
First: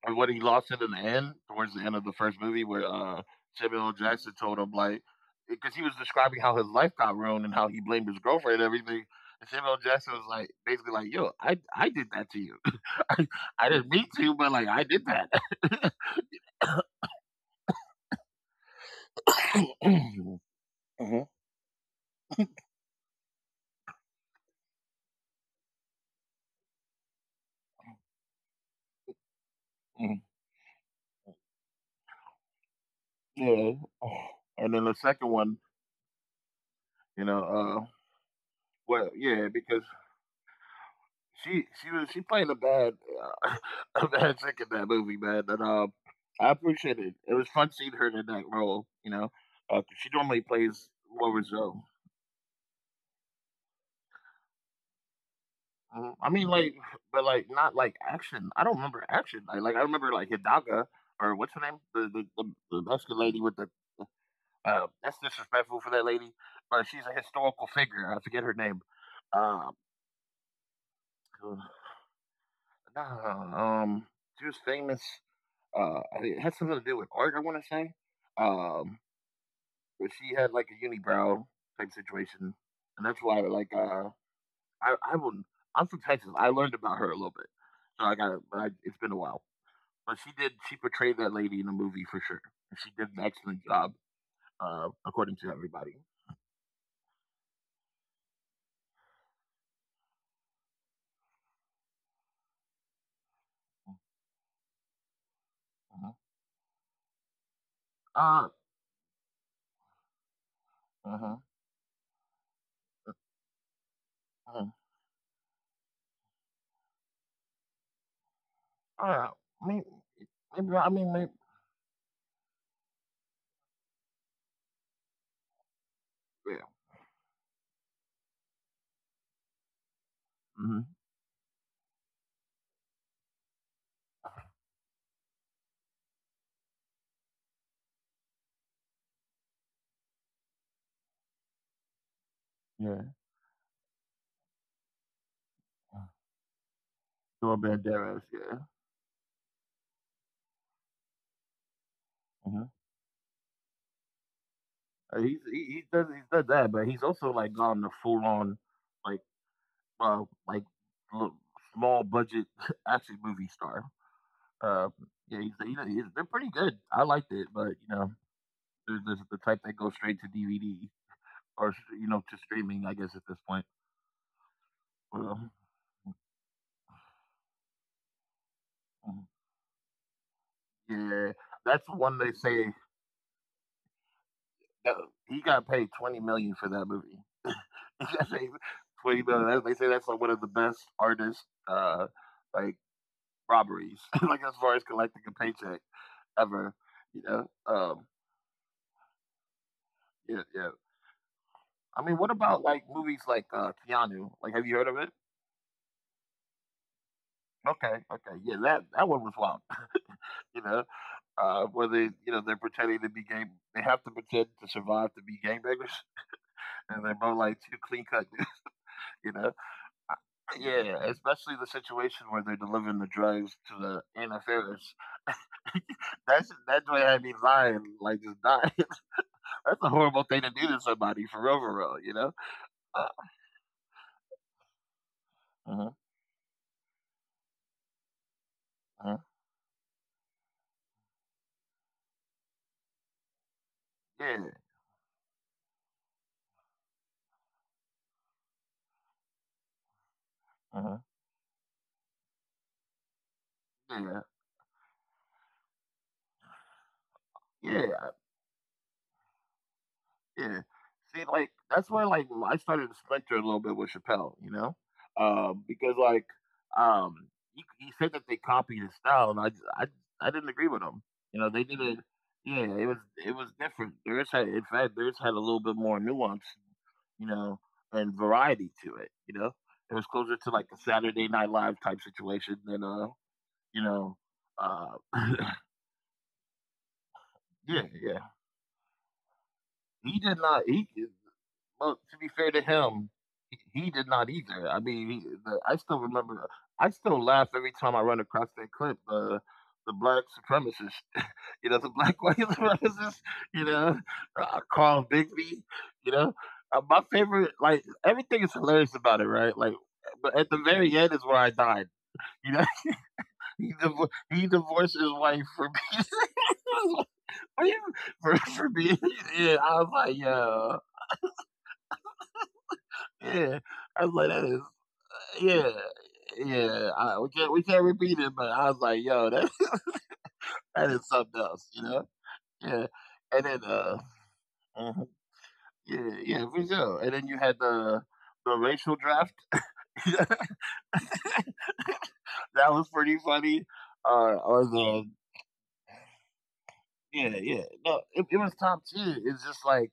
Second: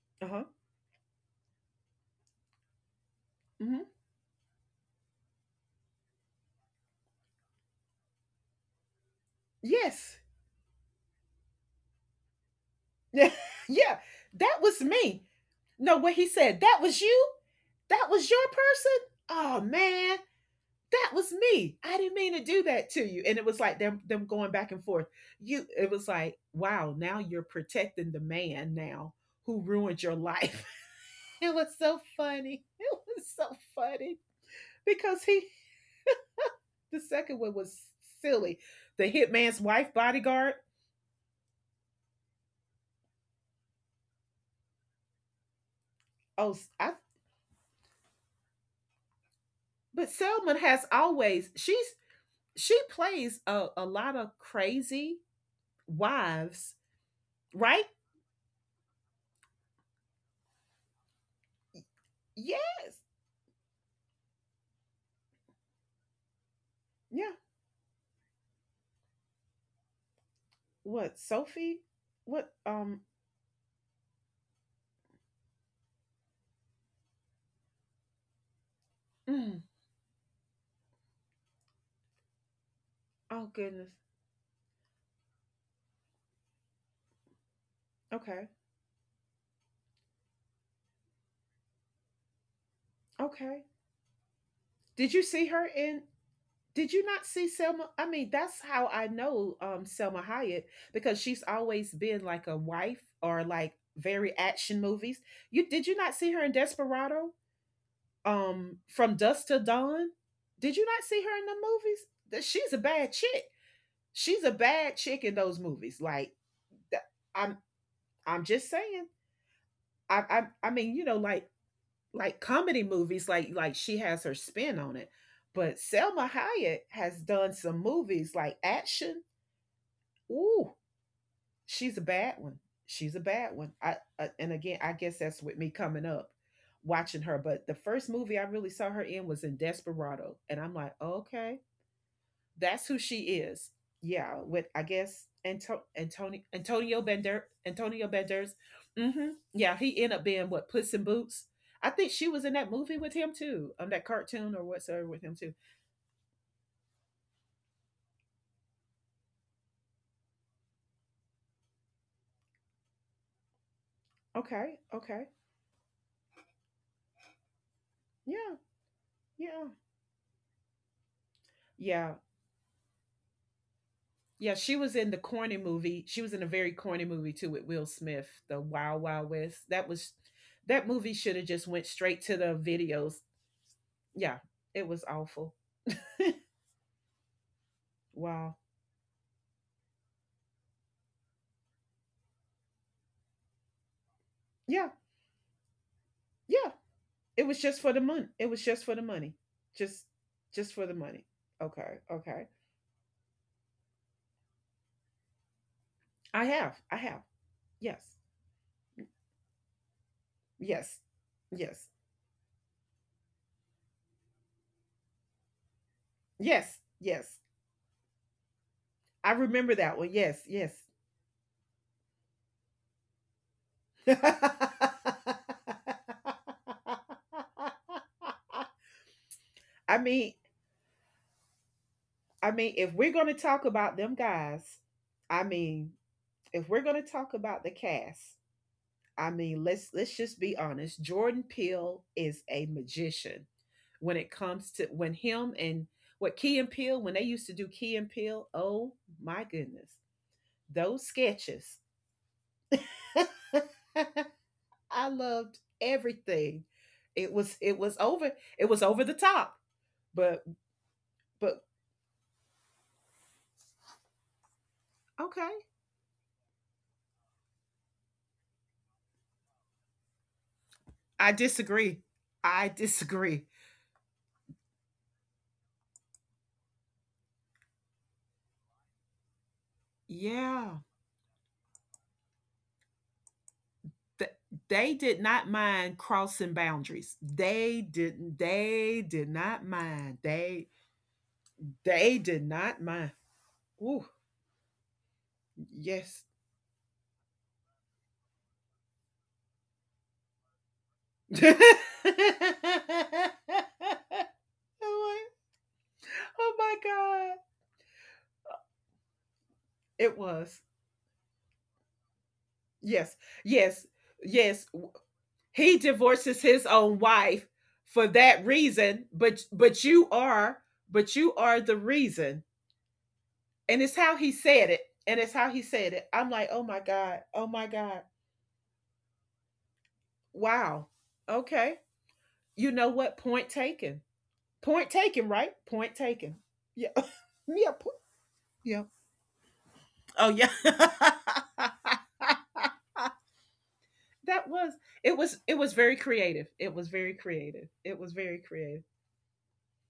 and what he uh-huh. lost it in the end, towards the end of the first movie, where Hmm. Samuel L. Jackson told him like, because he was describing how his life got ruined and how he blamed his girlfriend and everything. And Samuel L. Jackson Yes. was like, basically like, "Yo, I did that to you. I Yeah, I didn't yeah. mean to, but That like was I did me. that." No, what he said, that was you? That was your person? Oh man. Mhm, That was me. I didn't mean to do that to you. And it was like them going back and forth. You It was like, wow, now you're protecting the man now who ruined your mhm. life. It was so funny. It was so Yeah. funny. And then the Because second he one, The you know, second one was uh, silly. well, The yeah, hitman's because wife bodyguard. she played a bad uh, a bad chick in that movie, man. And I Oh I appreciate it. It was fun seeing her in that role. You know, 'cause but she normally Selma has plays lower always zone. She plays a lot of crazy Mhm. I mean, wives, like, but like not right? like action. I don't remember action. Like I remember like Hidaga or what's her name, the the, the, Yes. the Mexican lady with the. That's disrespectful for that lady, but she's a Yeah. historical figure. I forget her name. Um, What, uh, Sophie? What um nah, she was famous. I think it had something to do with art, I want to say. Um, mm. but she had like a unibrow type situation, and that's why Oh like goodness. I will I'm from Texas. I learned about her a little bit, so I got Okay. but I, it's been a while. But she did she portrayed that lady in the movie for sure. And she did an excellent Okay. job, Did you according to see her everybody. in? Did you not see Selma? I mean, that's how I know Selma Hayek, because she's always been like a wife or like very action movies. You did you Mhm. not see her in Desperado? Uh, From dusk to dawn. Did you not see her mhm, in the movies? That she's a bad chick. She's a mhm. bad chick in those movies. Like, th- I'm I'm just saying. Uh, maybe, I maybe I mean, you mean know, maybe like comedy movies like she has her spin on it, but Selma yeah. Hayek has done some movies like action. Ooh, Hmm. she's a bad one. She's a bad one I Uh, and again, I guess that's with me coming up watching her, but the first movie I really saw her in was in Desperado, and I'm like, okay, that's who Yeah. she is. Yeah, with I guess Door Antonio Banderas, Benders. yeah. Hmm. Yeah, he ended up being what, Puss in Boots. I think she was in Mm-hmm. that movie with him too, that cartoon or whatsoever Uh, with he's him too. he, he does he's done that, but he's also like gone the full on like uh like l- small budget action movie star. Okay, Uh, okay, yeah, he's, they're pretty good. I liked it, but you know, yeah, there's the type yeah, that goes straight to DVD or you yeah, know to streaming. I guess at this point. yeah. She was in the Well, corny movie. She was in a very corny movie too with Will Smith, the Wild Wild West. That movie should have just yeah, went straight that's to the one they videos. say Yeah, it was that awful. he got paid 20 million for that movie. He Wow. got paid 20 million. They say that's like one of the best artists. Uh, like robberies, like as Yeah, far as collecting a paycheck yeah, ever. You it was know, just for the money. It was just for the money. Just yeah, just yeah. for the money. Okay. I mean, what Okay. about like movies like Keanu? Like, have you heard of it? I have. I have. Okay, Yes. okay, yeah, that that one was wild. you know, Yes. Where Yes. they, you know, they're pretending to be game. They have to pretend to survive to be gangbangers, Yes. and they're both Yes. like two clean cut. You I know, remember that one. Yes. Yes. yeah, especially the situation where they're delivering the drugs to the Anna Faris. That's that joint had me lying, like just dying. That's a I horrible mean, thing to do to somebody for real, you know? If Uh, we're going to talk about them guys, I mhm, mean, if we're going to talk about the cast, mhm, I mean, let's just be honest. Jordan Peele is a magician. When it yeah, comes to when him and what Key and Peele, when they used to do Key and Peele, oh my goodness. Those sketches. mhm, I loved everything. It was yeah, it was yeah, over it was over the top. But yeah. See, like, but that's where, like, I started to splinter a little bit with Chappelle, you know? okay. Because, like, um, he said that they copied his style, and I, I j- I didn't agree with him. I You know, they did it, disagree. yeah, I it was disagree. different. Theirs had, in fact, theirs had a little bit more nuance, you know, and variety to it, you know? It was closer to, like, a Yeah. Saturday Night Live type situation than, you know, Th- uh, They did not mind crossing boundaries. yeah, They yeah. didn't they did not He mind. did not. He well, to They be did fair to not him, mind. he did Ooh, not either. I mean, he, the, I still yes. remember. I still laugh every time I run across that clip. The black supremacist, you know, the black white oh supremacist, you know, Carl Bigby, you know. My My god. favorite, like everything is hilarious about it, right? Like, It but at the was. very end is where I died. You know, Yes. he, Yes. div- he Yes. divorced his wife for He me. divorces his own wife Oh, yeah. for that For me, reason, but yeah, I was but you like, are "Yo." but you are the reason. Yeah. And it's I was how like, he "That is said it. And it's how he yeah, said it. I'm like, "Oh my yeah, I god. Oh we my can't god. repeat it," but I was like, "Yo, that Wow. that is something else," Okay. you know? You know Yeah. what? And Point then, taken. Point mhm. taken, right? Point Yeah, taken. yeah, for Yeah. sure. And then you had yeah. The Yeah. racial draft. Oh yeah. That was pretty funny. That Or was the it was it was very creative. It was very yeah, yeah. creative. No, It was it very was top creative. tier. It's just like,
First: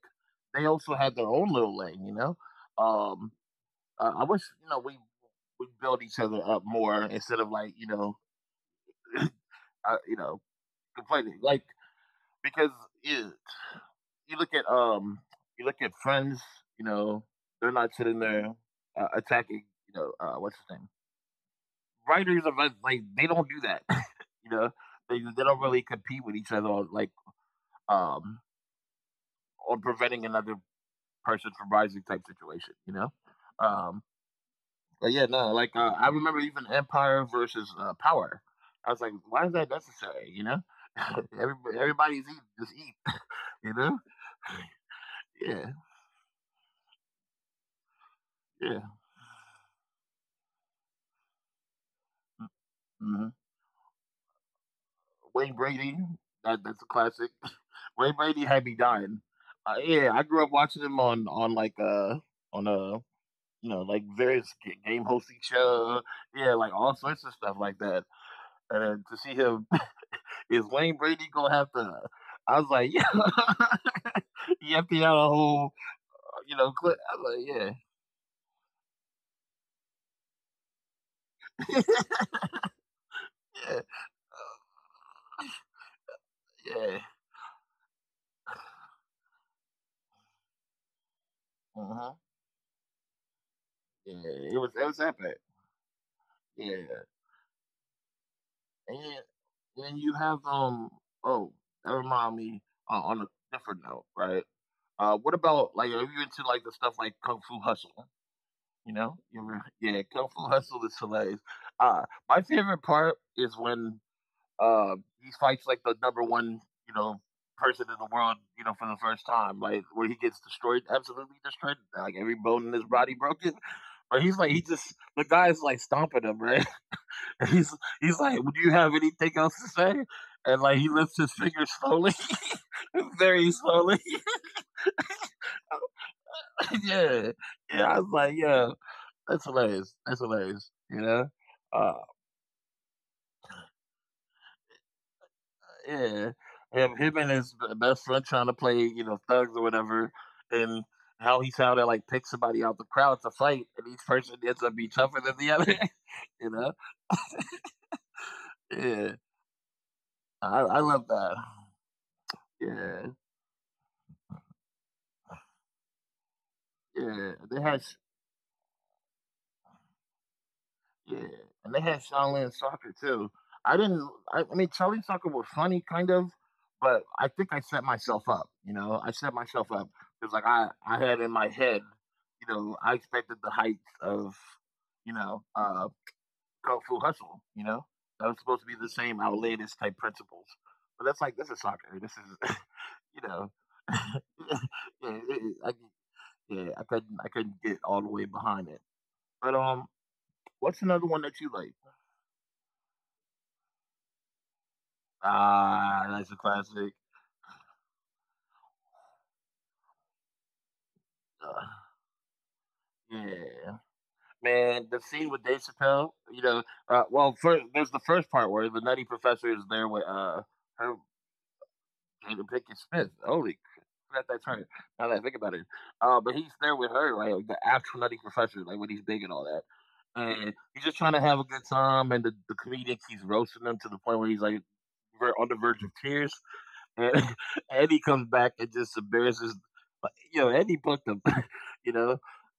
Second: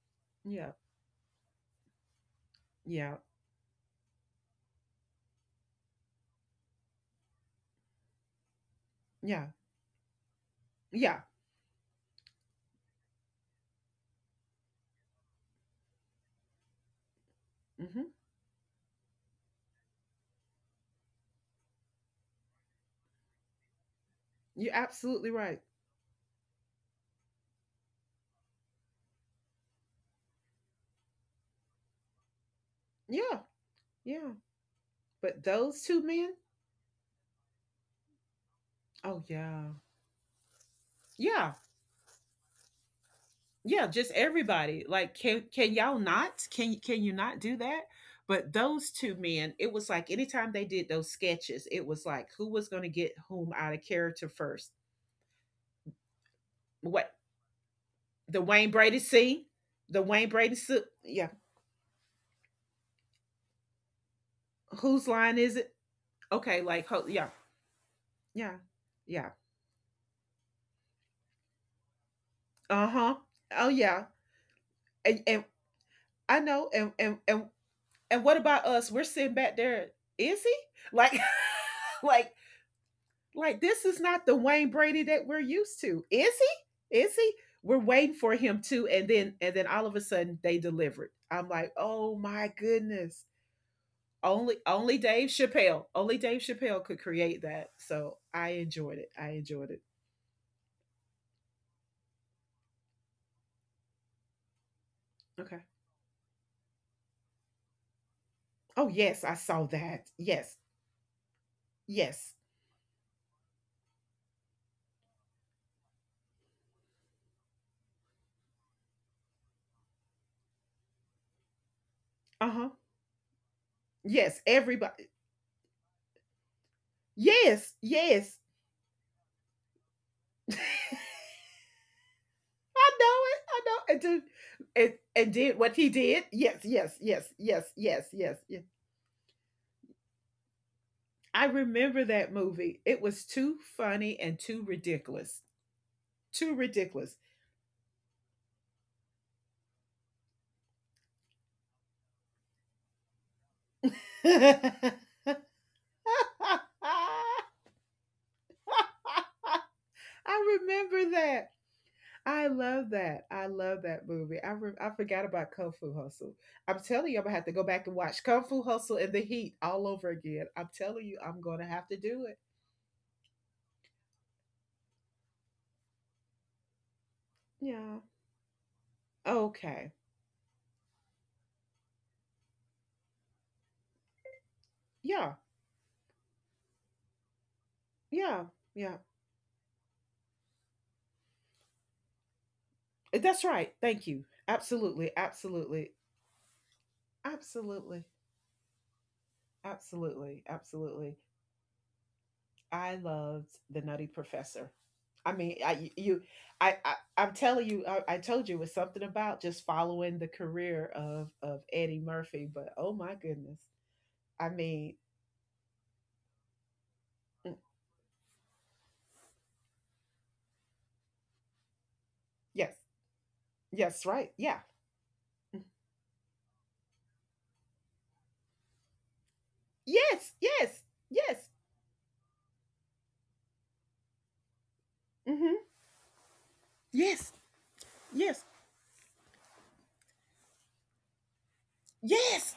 they Yeah. also had their own little lane, you know? Yeah. Um I wish you know we build each other up more instead of like you know Yeah. I, you know Yeah. complaining like because you you look at um you look at friends you know they're not Hmm. sitting there attacking you know what's his name writers of like, they don't do that you know You're absolutely they don't right. really compete with each other on, like um on preventing another person from rising type situation you know Yeah. um Yeah. but yeah, But no, like those two I men? remember even Empire versus Power. I was like, Oh why is that yeah. necessary? You know, Yeah. everybody, everybody's eating, just eat. You Yeah, know, just everybody. Like can yeah, can y'all not? Can you not do that? But yeah. those two men, it was like anytime they did those sketches, it was like who was going to get Hmm. whom out of character first. Wayne Brady, that's a What classic. Wayne the Brady had Wayne me Brady dying. C, the Yeah, I Wayne grew up Brady C. watching him Yeah, on like on you know like various game whose line hosting is it? show. Yeah, Okay, like like all sorts yeah, of stuff like that. yeah, And then to yeah. see him is Wayne Brady gonna have to? I was Uh like, yeah, huh. Oh yeah, you empty out and a and whole, I you know, know, and clip. I and and was like, and what about us? We're sitting back there. Is he like, like, yeah, like yeah, this is not the Wayne Brady that we're used to. Is he? yeah, Is he? We're waiting for him too, and then all of a sudden they delivered. I'm like, uh-huh. oh my goodness, Yeah. Only It was only Dave epic. Chappelle. Only Dave Chappelle Yeah, could create that. So I and enjoyed it. I enjoyed it. then you have. Oh, that remind me on a different note, right? What Okay. about like are you into like the stuff like Kung Fu Hustle? Oh You know, yes, I you ever, saw yeah, that. Kung Fu Yes. Hustle is hilarious. Uh, Yes. my favorite part is when he fights like the number one, you know, person in the world, you know, for the first time, like where he gets destroyed, absolutely destroyed, like every bone in Uh-huh. his body broken. But he's Yes. like, he just Everybody. the guy's like stomping him, right? he's Yes. he's like, Yes. do you have anything else to say? I And like he lifts his finger slowly, know it. very I know. slowly. And did and did what he did. Yes, yes, yeah, yes, yes, yeah. I was yes, like, yes, yes. yeah, that's hilarious. That's hilarious. I Uh, remember that movie. It was too funny and too ridiculous. Yeah, Too and him ridiculous. and his best friend trying to play, you know, thugs or whatever, and how he's trying to like pick somebody out the crowd to fight, and each person ends up being I tougher than the other. you know, yeah, I love remember that. that. I love Yeah, that. I love that movie. I forgot about Kung Fu Hustle. I'm telling you, I'm yeah, gonna have to they go had back and watch Kung Fu Hustle and The Heat all over again. I'm telling Yeah, you, I'm gonna and they have to had do it. Shaolin soccer too. I didn't. I mean, Shaolin soccer was funny, kind of, but I think I set Yeah. myself up. You know, I set myself up Okay. because, like, I had in my head, you know, I expected the heights of, you Yeah. know, Kung Fu Hustle. You know, that was Yeah. supposed to be Yeah. the same outlandish type principles, but that's like this is soccer. This is, Eh, you that's know, right. Thank you. yeah, Absolutely. it- it- I, Absolutely. yeah, I couldn't get all Absolutely. the way behind it. But Absolutely. what's another Absolutely. one that you like? I loved the Nutty Professor. I mean, I Ah, you, that's a I, classic. I I'm telling you, I told you it's something about just following the career of Uh, Eddie Murphy. But oh my goodness, yeah, I man, mean, the scene with Dave Chappelle. You know, well, mm, first there's the first part where the Nutty Professor is there with her Jada yes, Pinkett Smith. Holy yes, crap, forgot right, that yeah, turn. Now that I think about it, mm. But he's there with her, like the actual Nutty Professor, like when he's big and all that. Yes, And he's yes, just trying to yes, have a good time, and the comedian keeps roasting him to the point where he's like on the hmm, verge of tears. And yes, Eddie comes yes, back and just embarrasses, but, you know, Eddie booked him, you know, yes,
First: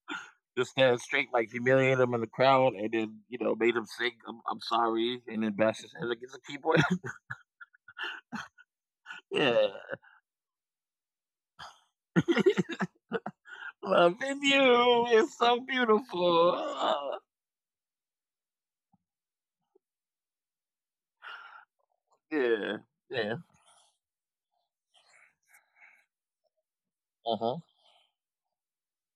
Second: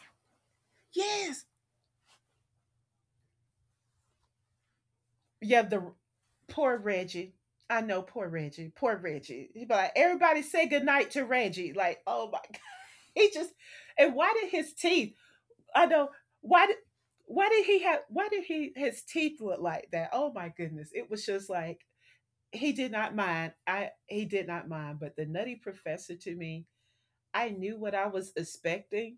just stand straight, yes. like humiliate him in the crowd, and then, you know, made him sing, I'm sorry, and then Yeah, bash the his head against the poor keyboard. Reggie. I know poor Reggie. Poor Reggie. He'd yeah. be like, everybody say goodnight to Reggie. Like, oh my god. He just and why did Loving his teeth? you is so I know beautiful. why did Ah, why did he have why did he his teeth look like that? Oh my goodness. It was just like he yeah. did not Yeah. mind. I he did not mind, but the Nutty Professor to me, Uh I huh. knew what I was expecting,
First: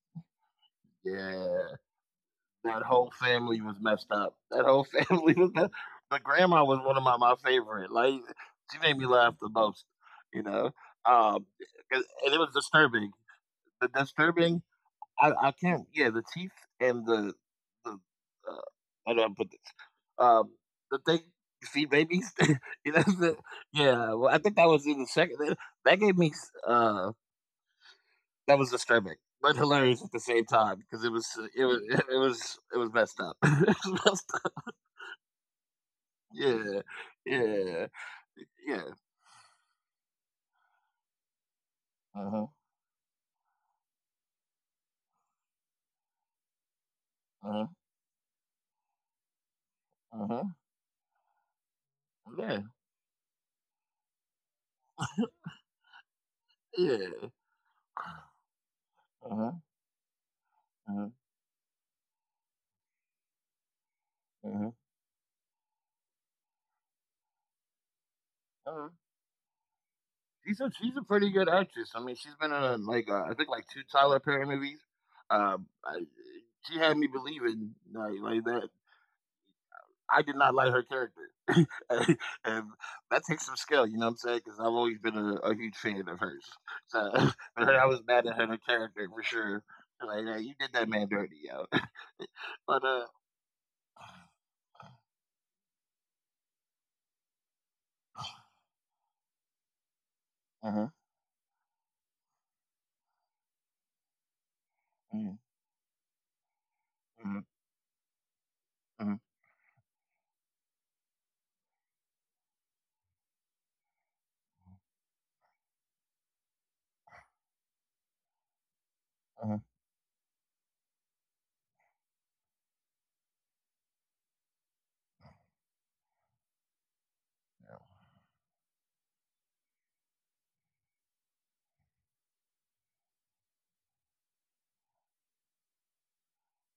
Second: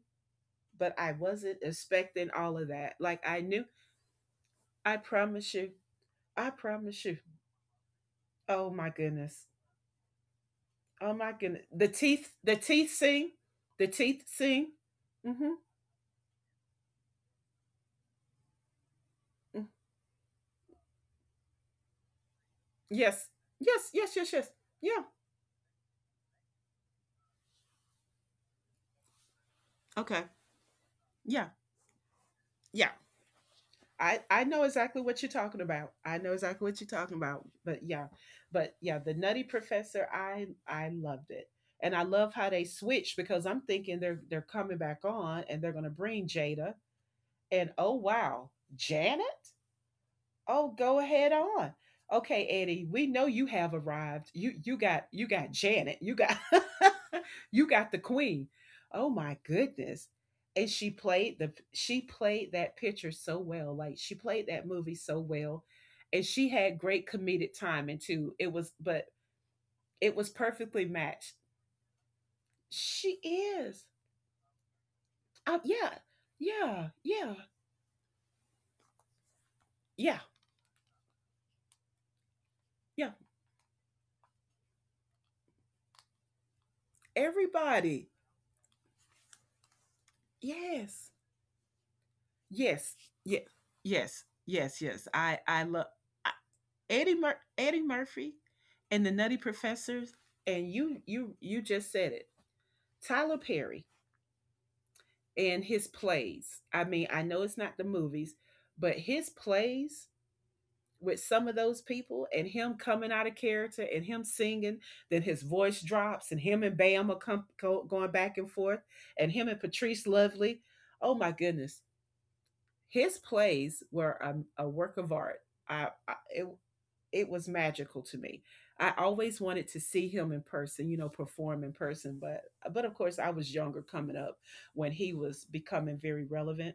but I wasn't Yeah. expecting all of That that. whole Like I family knew, was messed up. That whole I family was promise messed you. up. But I grandma was one of promise you. my favorite. Like, Oh she my made me laugh goodness. the most, you know? Oh my Um, goodness. The and teeth and it was the teeth disturbing. sing. The The teeth disturbing, sing. I Mhm. can't, yeah, the teeth and the I don't put Mm. the, um, the thing, you feed babies, Yes. Yes, yes, yeah, well, yes, I yes. think that was in Yeah. the second, that gave me, uh, that was disturbing. But hilarious at the Okay. same time because Yeah. it was it Yeah. was messed up. it was messed I know up. exactly what you're talking about. I know exactly what Yeah, you're talking about. Yeah, But yeah. yeah, the Nutty Professor, I loved it, and I love Uh-huh. how they switched because I'm thinking they're coming back on and they're gonna bring Jada, Uh-huh. and oh wow, Janet. Uh-huh. Oh, go ahead on. Okay, Yeah. Eddie, we know you have arrived. You got Janet. You got Yeah. you got the queen. Oh my Uh-huh. goodness. And she Uh-huh. played the she played that picture so well. Like she played that Uh-huh. movie so well. And she had great comedic timing too. It was Uh-huh. but it was perfectly She's a pretty matched. good actress. I mean, she's been in like She I think like two is. Tyler Perry movies. Uh, Yeah. I, she Yeah. had me Yeah. believing like that. Yeah. I did not like her character, and and Yeah. that takes some skill. You know what I'm saying? Because I've always been a huge fan of hers. So, but her, I was Everybody. mad at her character for sure. Like, yeah, you did that man Yes. dirty, yo. But Yes, yes, yes, yes, yes. I love Eddie Murphy and the Nutty Professors, and uh-huh. you just said it. Tyler Perry and his plays. I mean, I Mhm, know it's not the movies, but mhm, his plays with some of those people and him coming out of character and him singing, then his voice drops and him and Bam are go, going back and forth, and him mhm, and Patrice Lovely. Oh my goodness. His plays were a work of art. I, I it, it was magical to me. I always wanted to see him in person, you know, perform in person, but of course I was younger coming up when he was becoming very relevant.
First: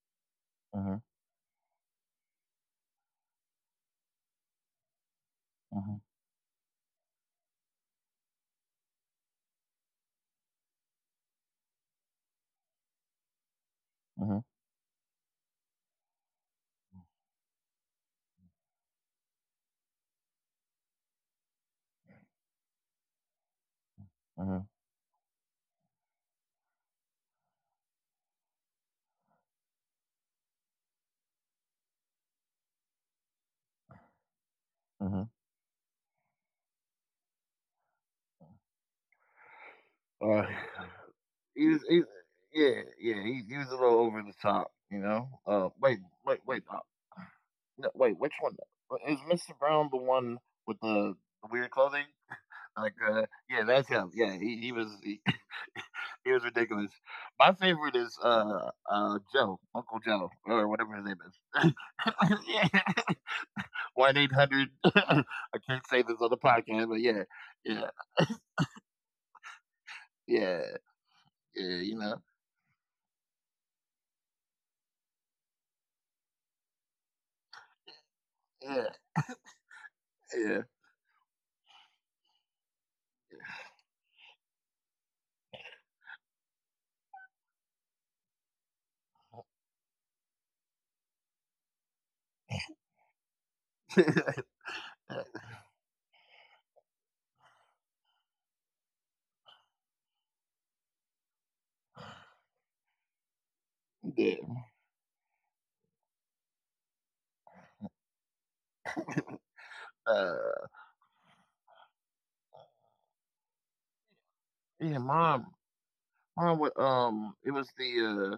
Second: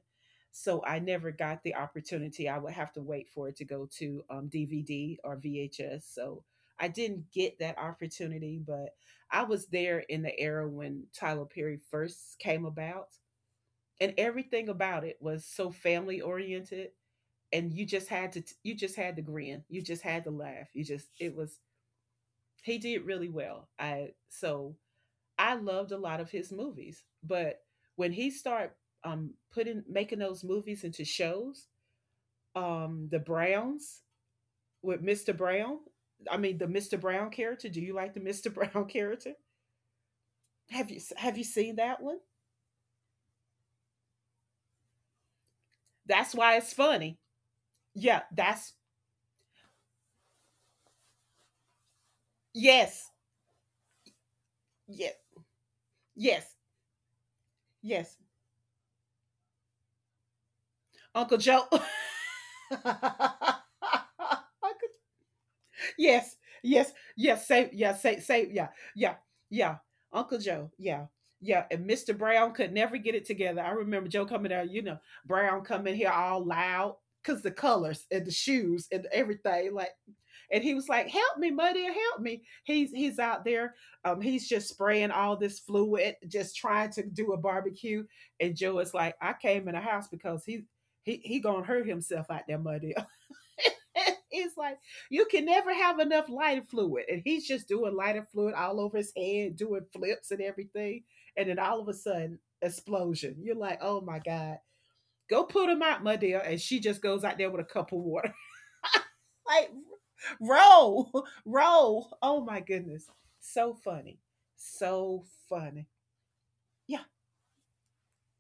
So mhm, I never got the opportunity. I would have to wait for it to go to DVD or mhm, VHS. So I didn't get that opportunity, but I was there in the era when Tyler Perry first came about and mhm, everything about it was so family oriented and you just had to you just had to grin you just had to laugh you just it was he did really well. I mhm, so I loved a lot of his movies but when he started putting making those movies into shows, the Browns with mhm. Mr. Brown. I mean the Mr. Brown character, do you like the Mr. Brown character, Uh, have you he seen was, that he, one? yeah, yeah, he was a little over the top, you know. That's wait, why wait, it's uh, funny. no, wait, Yeah, which one? that's Is Mister Brown the one with the weird clothing? Like, yes, yeah, that's him. Yeah, yes, he was yes, ridiculous. My favorite yes. is Joe, Uncle Joe, or whatever his name Uncle Joe. is. yeah. 1-800. I can't say this on yes, the podcast, yes, but yeah, yes, say yeah, yeah, say say yeah, yeah, yeah. Uncle yeah, Joe, yeah, yeah. yeah. And You Mr. know, Brown could never get it together. I remember Joe coming out, you know, Brown coming here all loud because the colors and the shoes yeah, and everything, like and yeah, he was like, "Help me, Muddy, help me." He's out there. He's just spraying all this fluid, just trying to do a barbecue. And Joe is like, "I came in the house because he gonna hurt himself out there, Muddy." It's like you can never have enough lighter fluid, and he's just doing lighter fluid all over his head, doing flips and everything. And then all of a sudden, explosion. You're like, "Oh my god." yeah. Go put him out, Muddy, and she just goes out there with a cup of water. Like, Uh, roll, roll. Oh my goodness. So funny. yeah, So funny. mom. Yeah. It was the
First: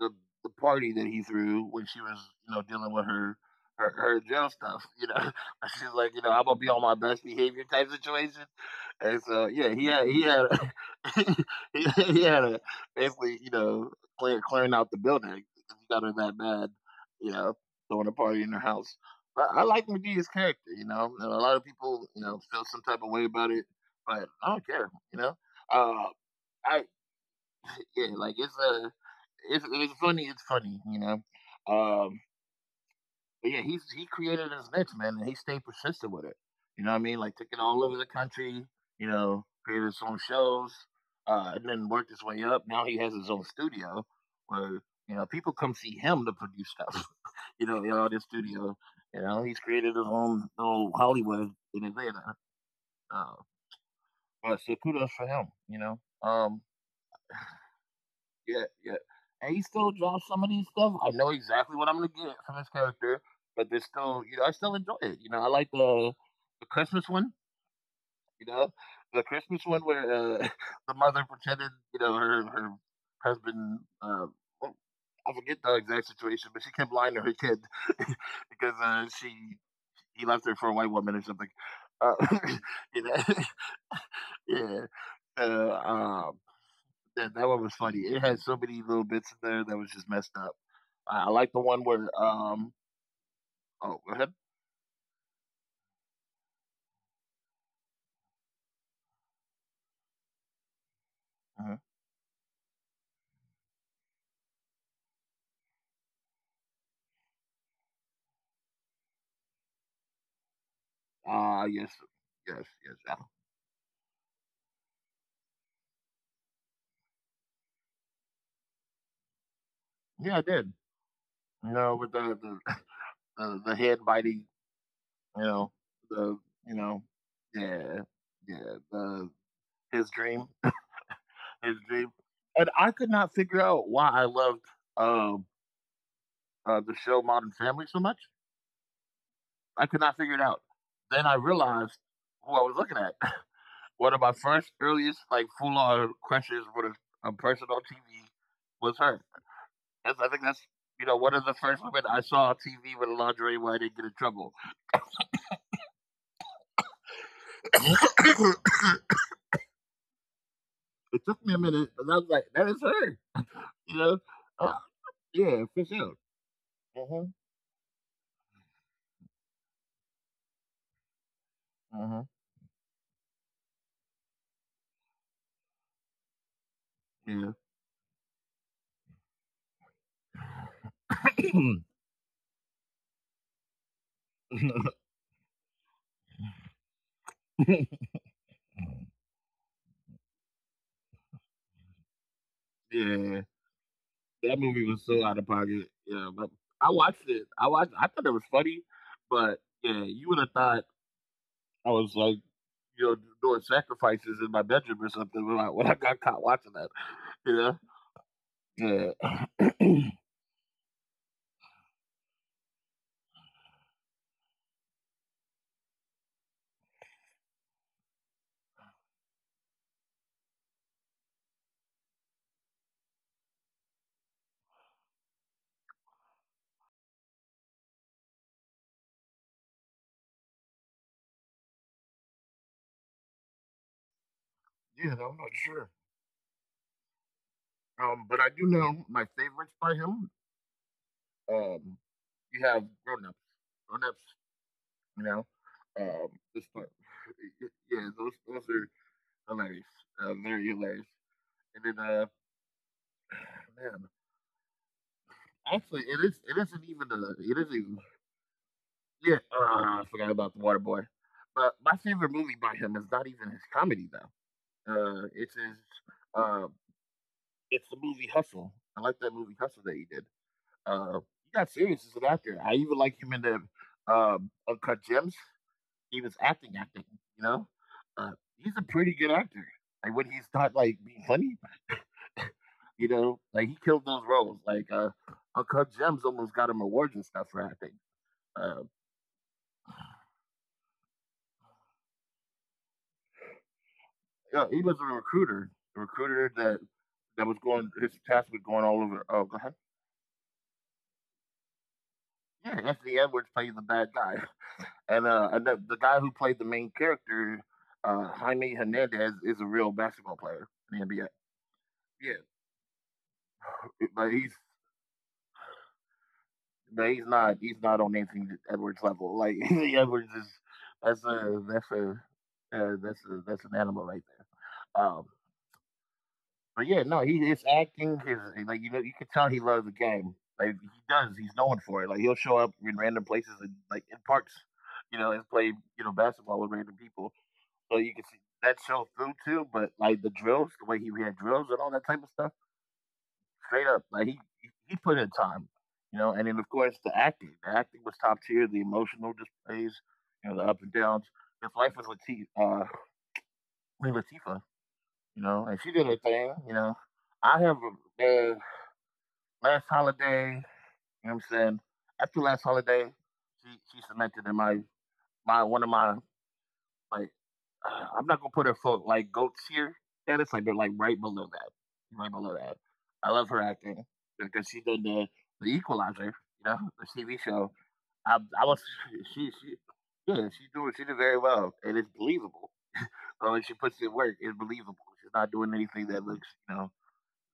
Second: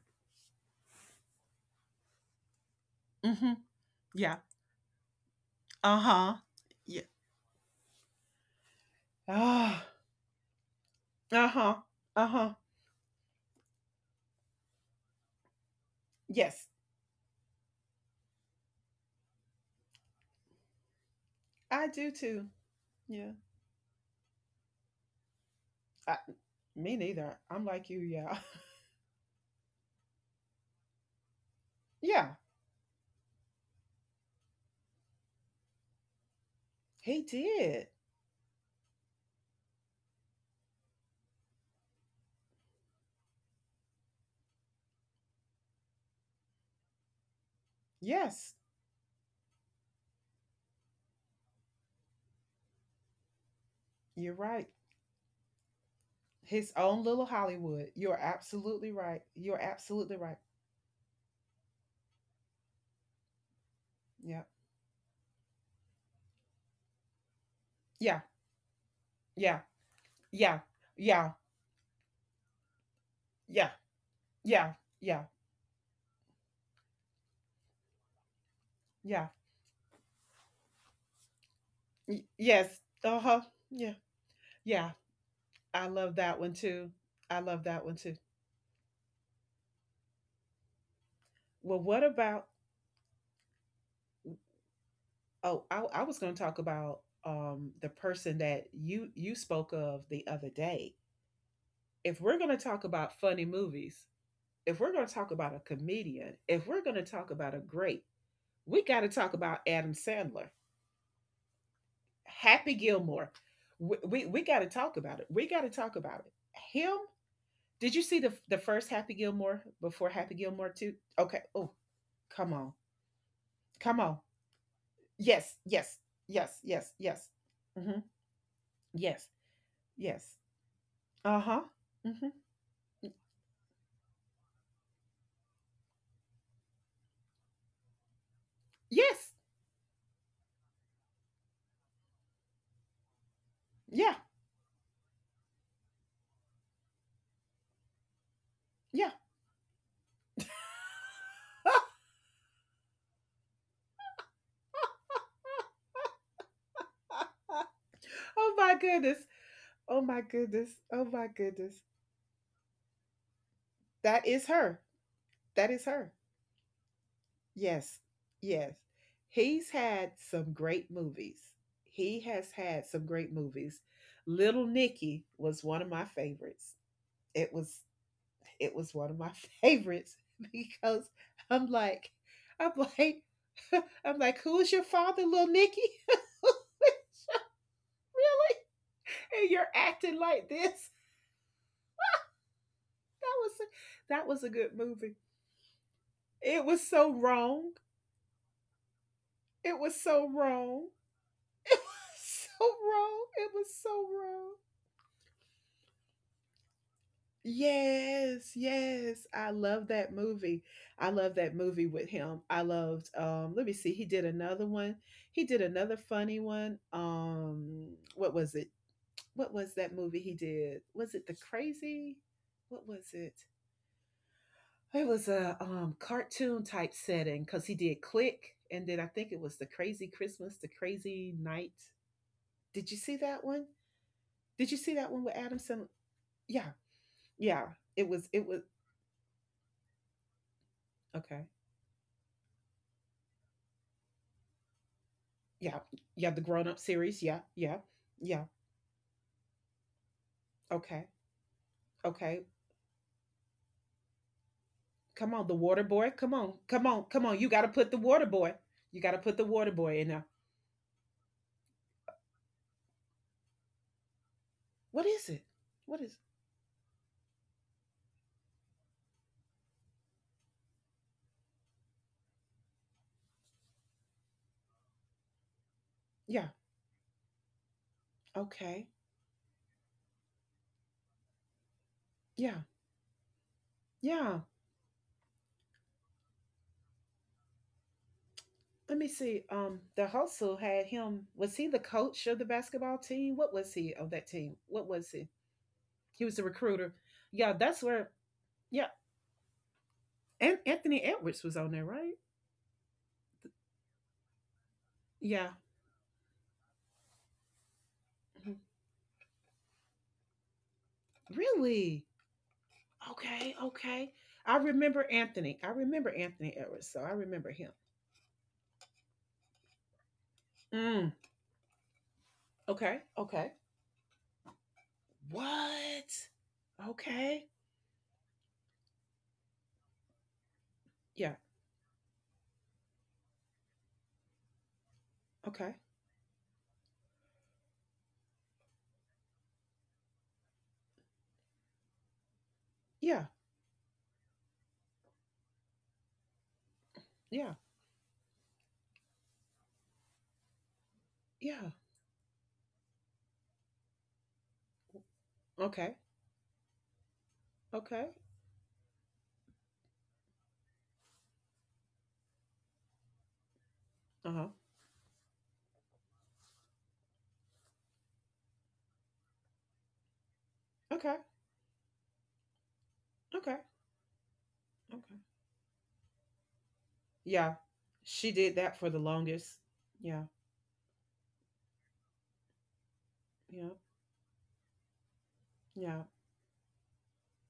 the the party that he threw when she was you know dealing with her. Mm-hmm. Her Yeah. jail stuff, you know. She's like, you know, Uh-huh. I'm gonna be on my Yeah. best behavior type situation, and so yeah, Ah. He had Oh, uh-huh. he, he had Uh-huh. a basically, you know, clearing out the building. He got her that Yes. bad, you know, throwing a party in her house. But I like McGee's character, you know. And a lot of I people, do you know, too. feel some type of way Yeah. about it, but I don't care, you know. Uh, I, I me neither. I'm like you, yeah, like yeah. It's funny. It's funny, you know. Um, yeah. but yeah, he created his niche, man, and he stayed persistent with it. You know what I mean? He Like took it all did. over the country, you know, created his own shows, and then worked his way up. Now he has his own studio where, you know, people come see him to produce stuff. you know, in all this Yes. studio. You know, he's created his own little Hollywood in Atlanta. Uh, You're but right. so kudos for him, you know. His own little Hollywood. You're Yeah, yeah. absolutely right. And he You're still absolutely drops right. some of these stuff. I know exactly what I'm gonna get from this character, but there's still, you know, Yeah. I still enjoy it. You know, I like the Christmas one. Yeah. You know, the Christmas Yeah. one where uh, Yeah. the mother Yeah. pretended, you know, her Yeah. husband. Well, Yeah. Yeah. I forget the exact situation, but she kept lying to her kid because she Yeah. he left her for a white woman or something. Uh, Y- yes. you know, Uh-huh. Yeah. yeah. Yeah. Uh, I love um, that one too. that I that one love was that funny. one It too. had so many little bits in there that was just messed up. I Well, like the what one where about oh go ahead. oh, I was going to talk about the person that you spoke of the other day. Mhm. If we're going to talk about funny movies, if we're going to talk about a comedian, if we're going to talk about a great, we got to talk about Adam Sandler, Yes, Happy yes, yes. Gilmore. We got to talk about it. We got to talk about it. Him did you see the first Happy Gilmore before Yeah, Happy I did. Gilmore 2? Okay. You Oh, know, with come the on. The head Come on. biting. You Yes, know yes, the yes, you yes, know yes. yeah Hmm. yeah the Yes, his yes. dream. Uh huh. his dream. Hmm. And I could not figure out why I loved um the show Modern Family so much. Yes. I could not figure it out. Then I realized who I was looking at. Yeah, One of my first earliest like full on crushes with a person on TV yeah. was her. That's, I think that's you know one of the first women I saw on TV with a lingerie where I didn't get in trouble. oh it my goodness. Oh my goodness. Oh my took me a goodness. minute, and I was like, that is her. You know, That is uh, her. yeah, That is for sure. her. Uh-huh. Yes, yes. He's had some great movies. He Uh-huh. has had some great movies. Little Nicky was one of my favorites. It Yeah. was it was one of my favorites because I'm like, I'm like, I'm like, who is your father, little Nicky? and you're acting like this. That yeah. was a, that was a That good movie was movie. so out of pocket. Yeah, but It was so I wrong. watched I thought it was funny, but It yeah, was you so would have thought wrong. I It was was like, so you know, wrong. It doing was so sacrifices in wrong. my bedroom or something when when I got caught watching that. You know? Yes, yes. Yeah. I love yeah, that movie. I love that movie with him. I loved let me see, he did another one. He did another funny one. What was it? What was that movie he did? Was it The Crazy? What was it? It was a cartoon type setting cuz he did Click and then I think it was The Crazy Christmas, The Crazy Night. Did you see that one? Did you see that I'm one with not Adam Sandler? sure. Yeah. Yeah. But It I was do know my favorites by him. okay. Um, you have grown ups. You know, Yeah, um, yeah, the this grown up part. series. Yeah, yeah, Yeah, yeah. those are hilarious. Very hilarious. Okay, And then, okay. man, Come on, the water actually, boy. Come on, come on, come on. You it got to isn't put the even water boy. You got to put yeah. the water boy I in there. forgot about the Water Boy. But my favorite movie by him is not even his comedy though. What Uh, is it? it What is is? uh, it's the movie Hustle. I like that movie Hustle that he did. Uh, he got serious as an actor. I even like him in the Uncut Gems. He was Yeah. Acting. You know, uh, he's a Okay. pretty good actor. Like when he's not like being funny, Yeah. you know, like he killed those Yeah. roles. Like Uncut Gems almost got him awards and stuff for acting. Uh, Let me see. The hustle had him. Was he the coach of the basketball team? What was he of that team? yeah, he What was a was he? A He was the recruiter that recruiter. that Yeah, was that's going. His where. task was going Yeah, all over. Oh, go ahead. and Anthony Edwards was on there, right? Yeah, Anthony Edwards played the bad guy. And Yeah. The guy who played the main character, Mhm. Jaime Hernandez, is a real basketball player in the NBA. Really? Yeah, Okay, okay. but he's I remember Anthony. I remember Anthony Edwards, so but I he's remember not him. On Anthony Edwards level. Like Edwards is Mm, that's a that's a okay, okay. that's an animal right there. What? But yeah, no, he Okay. his acting his like you know you can tell he loves the game. Like Yeah, he's known for it. Like he'll show up in random places and like in parks, you know, and play okay. you know basketball with random people. So you can see that show through too, but like the drills, the way he had drills and all that type of stuff, Yeah, straight up, he put in time, you know. And then of course yeah, the acting was top tier, the emotional displays, you know, the up and downs. His yeah. life with Latifah, you know, and she Okay, did her thing, you know. I have a okay. man, last holiday, you know what I'm saying. After last holiday, she Uh cemented huh. in my one of my Like, I'm not gonna put her for like goats here, and it's like they're like Okay, right below that, right below that. I love okay, her acting because she did okay. The Equalizer, you know, the TV Yeah, show. she did I that was for the longest. she Yeah, yeah she did very well, and it's believable. So when she yeah, puts in work, it's believable. She's not doing yeah, anything that looks,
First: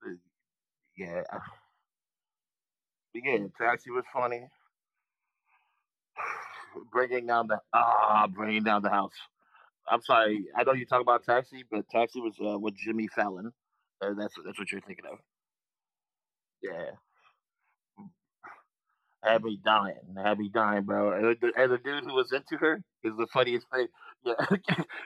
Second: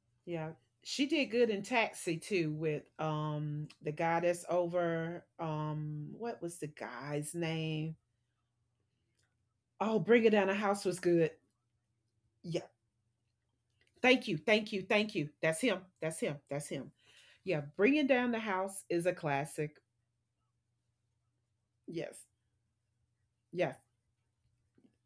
uh, yeah. She yeah. did good in Taxi too with But yeah, Taxi the was guy that's funny. over what was the guy's name? Bringing down the house. Oh, I'm Bring It sorry. Down the I know House you was talk about good. Taxi, but Taxi was Yeah. with Jimmy Fallon. Uh, Thank that's you, that's what thank you're you, thinking thank of. you. That's him. That's him. That's him. Yeah, Yeah, bringing down the house is a I had me classic. dying. I had me dying, bro. And the dude who Yes, was into her is the funniest yes, thing. Yeah,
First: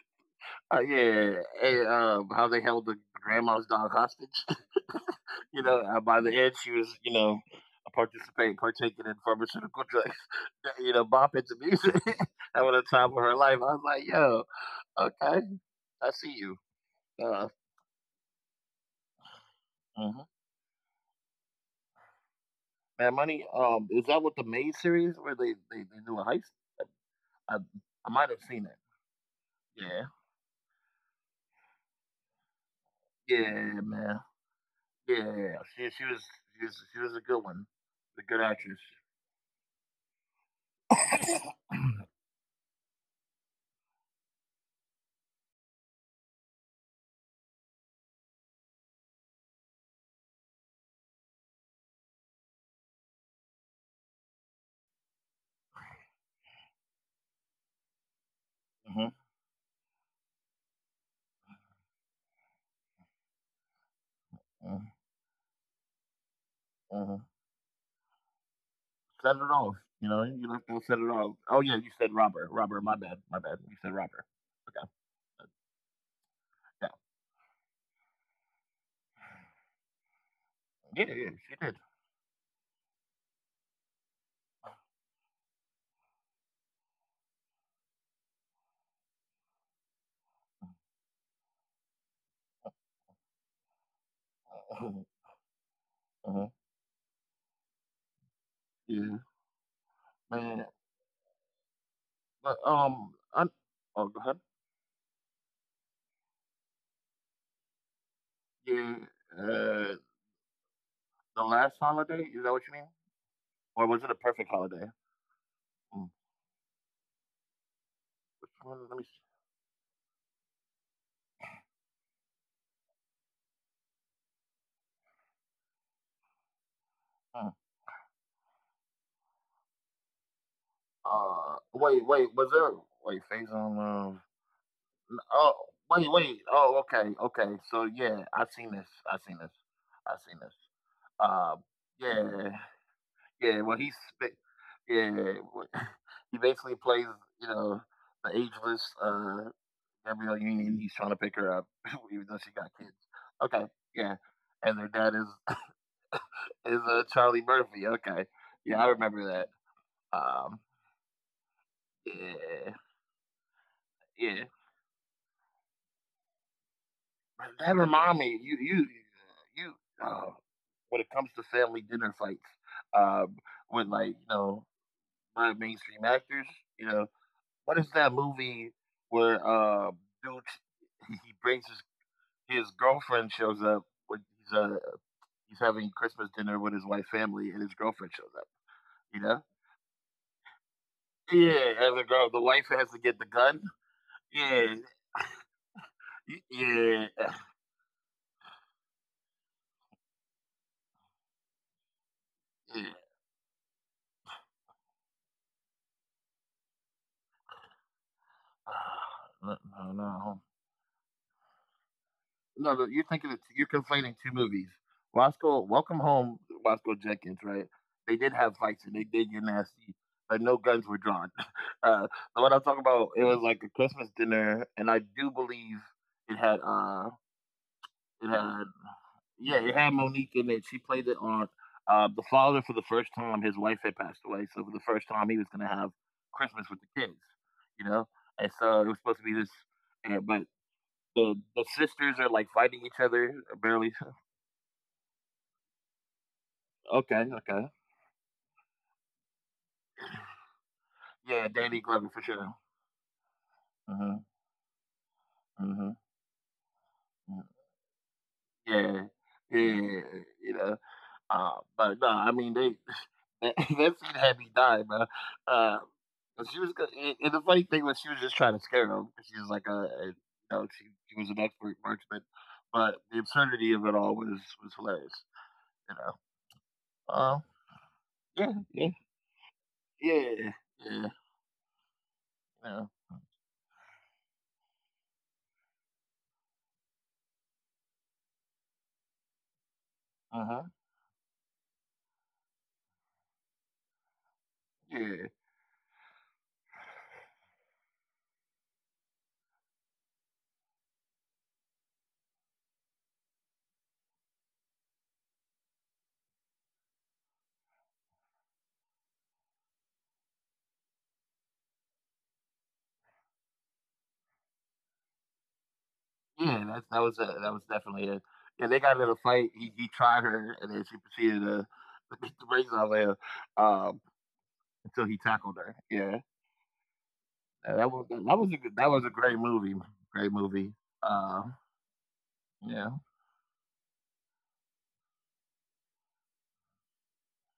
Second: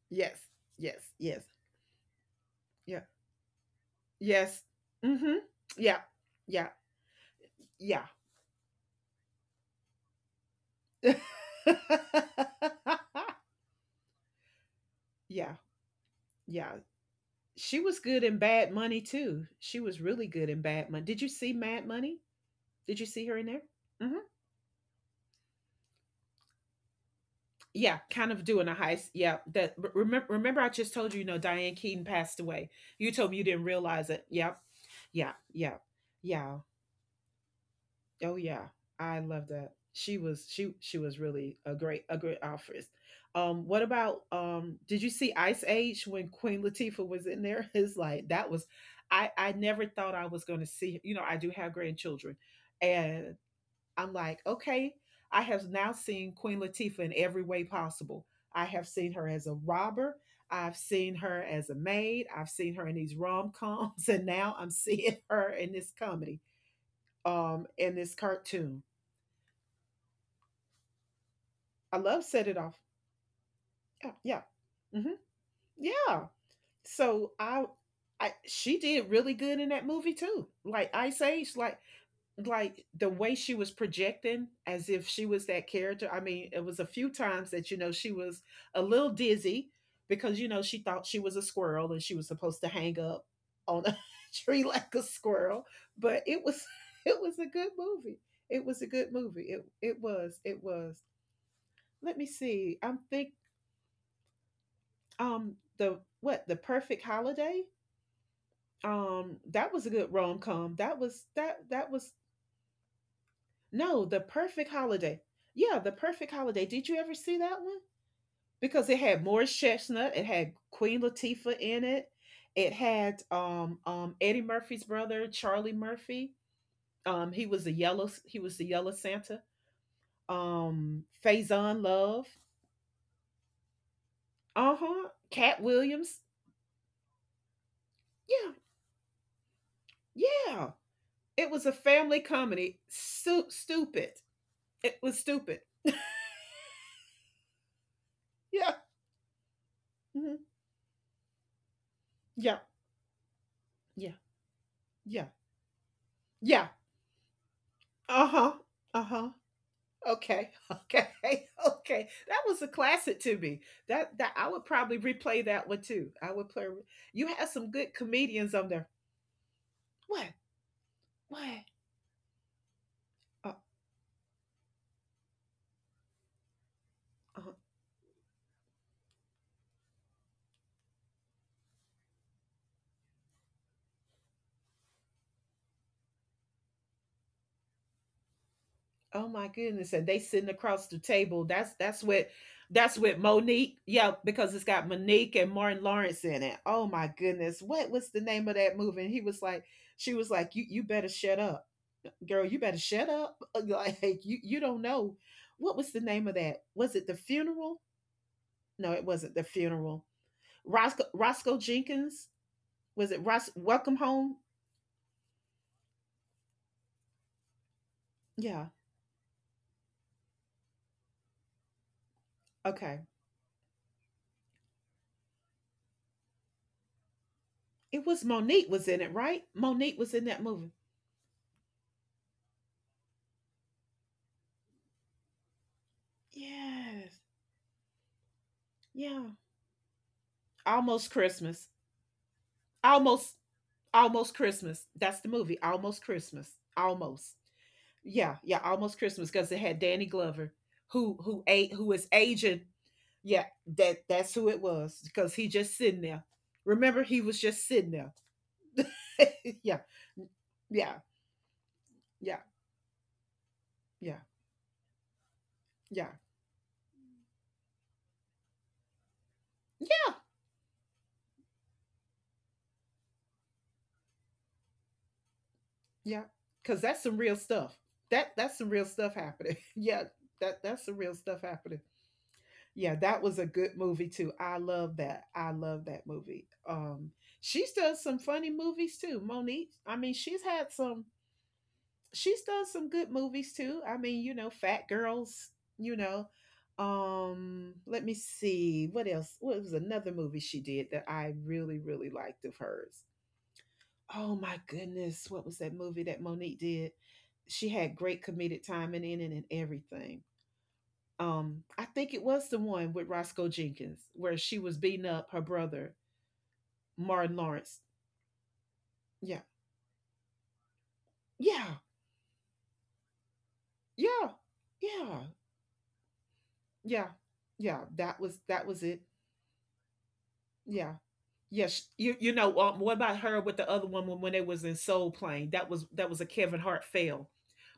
yes, yes, yeah. yes, And how they held the yeah, grandma's dog hostage. yes. Mm-hmm. Yeah, By the end yeah, she was, yeah. participating, partaking in pharmaceutical drugs. Bopping to music. That was the time of her life. I was like, yo, Yeah, okay, I see yeah. you. Uh, She was good in Bad Money too. She was really good mhm. in Bad Money. Did you see Mad Money? Did you see her in Mad there? Money. Hmm. Is that what the Maid series where they do a heist? I Yeah, kind I of might have doing a seen it. heist. Yeah, that Yeah, remember. Remember, I just told you. You know, Diane Keaton passed away. You told me you didn't yeah, realize man. it. Yeah, yeah, Yeah, yeah, she she was yeah. she was she was a good one, a Oh good yeah, actress. I love that. She was really a great actress. What about? Did you see Ice Age when Queen Latifah was in there? It's like that was, I never thought I was going to see. You know, I do have grandchildren, and I'm like, okay, I have now seen Queen Latifah in every way possible. I have Hmm. seen her as a robber. I've seen her as a maid. I've seen her in these rom coms, and now I'm seeing her in this comedy, Hmm. In this cartoon. Set it off. You know, you left out set it off. Oh yeah, you I said love Set Robert. It Off. Robert, my bad, my bad. You said Yeah, Robert. yeah, Okay. hmm, yeah. So she did really good in that movie too. Like Yeah, Ice yeah, yeah, Age, she like did. The way she was projecting as if she was that character. I mean, it was a few times that she was a little dizzy because she thought she was a squirrel and she was supposed to hang up on a tree like a Hmm. squirrel. But it was it was a good movie. It was a good Yeah, movie. It it was it man. was. Let me But see. I'm um, think, I, oh, go ahead. The perfect holiday. Yeah, That was a uh, good rom com. That was the last holiday. Is that what you mean? Or was no, it a the perfect perfect holiday? holiday. Yeah, the Mm. perfect holiday. Did you ever see that one? Which Because one? it Let me see. had Morris Chestnut, it had Queen Latifah in it. It had Eddie Murphy's brother Charlie Murphy. Mm. He was the yellow Santa. Faison Wait, Love. wait. Was there? Wait, phase on love. Uh huh. Cat Oh, wait, Williams. wait. Oh, okay, okay. So yeah, I seen this. I seen this. I Yeah, seen this. yeah. It Uh, was a family yeah, comedy. Yeah. Well, Stupid. It was yeah. stupid. Well, Yeah. he basically plays, you know, the ageless Mhm, Gabrielle Union. He's trying to pick her up, even though she yeah. got kids. Okay, Yeah. yeah. And their dad Yeah. is Yeah. is Charlie Murphy. Uh Okay, huh. yeah, I Uh huh. remember that. Okay. Um, Okay. Okay. That was a Yeah, classic to me. That I yeah. would probably replay that one too. I would play. You had But some that good remind me, comedians you, on there. you, you. What? Uh, when it comes to What? family dinner fights, um, Uh with like my mainstream actors, you know, huh. what is that movie where dude he brings his girlfriend shows up when he's having Christmas dinner with his wife's family and his girlfriend shows up, you Oh know? my goodness. And they sitting across the table. That's Yeah, and that's the what girl, the wife has that's to with get the gun. Monique. Yeah, because it's Yeah, got Monique and Martin Lawrence in it. Oh my yeah, goodness. What was the name of that movie? And he was like, she was like, You better shut up. Girl, you better yeah. shut up. Like, you don't know. What was the name of that? Was it the funeral? No, it wasn't the No, no, funeral. no. Roscoe Jenkins? No, no, Was it Ros you're Welcome conflating Home? two movies. Roscoe, Welcome Home, Roscoe Jenkins, right? They did have Yeah. fights and they did get nasty, but no guns were drawn. Uh, what I'm talking Okay. about, it was like a Christmas dinner, and I do believe it had, uh, It was it Monique had, was in it, right? yeah, it Monique had was in Monique that in it. movie. She played the aunt. The father, for the first time, his wife had passed away, so for the first time, he was gonna have Christmas with the Yes. kids, you know. And so it was supposed Yeah. to be this, and, but Almost the Christmas. the sisters are like fighting each Almost other barely. Almost Christmas. That's the movie. Almost Christmas. Okay, Almost. okay. Yeah, yeah, Almost Christmas because it had Danny Glover who Yeah, ate, Danny who is Glover for sure. aging. Yeah, that Mhm, that's who it was because he just mhm. sitting there. Remember he was Mhm. just sitting there. Yeah, yeah. Yeah. You know, Yeah. uh, but no, Yeah. I mean they that Yeah. scene had me die, bro. Uh, Yeah. and the funny thing was she was just trying to scare him because she was like Yeah. a you know she was an expert marksman, but the absurdity of it all was hilarious. You Yeah. know. Cuz that's some real Um. stuff. That's Yeah. some real Yeah. stuff happening. Yeah, Yeah. that's some real Yeah. stuff happening. Yeah, Yeah. that was a good movie too. I love that. I love that movie. She's done some funny movies too, Monique. I mean, she's Uh had huh. some. She's done some good movies too. I mean, Fat Yeah. Girls. You know, let me see what else. What was another movie she did that I really, really liked of hers? Oh my goodness, what was that movie that Monique did? She had great comedic timing in it and everything, I think it was the one with Roscoe Jenkins where she was beating up her brother, Yeah, that's that was Martin it, that was Lawrence. definitely it. Yeah, they got in a Yeah. fight, he tried her, and then she proceeded Yeah. to beat the brakes off him, um, Yeah. Yeah. until he tackled her, yeah. Yeah. Yeah. That was That that was a was good it. that was a great movie, Yeah. uh, Yes, what yeah. about her with the other one when they was in Soul Plane? That was a Kevin Hart fail,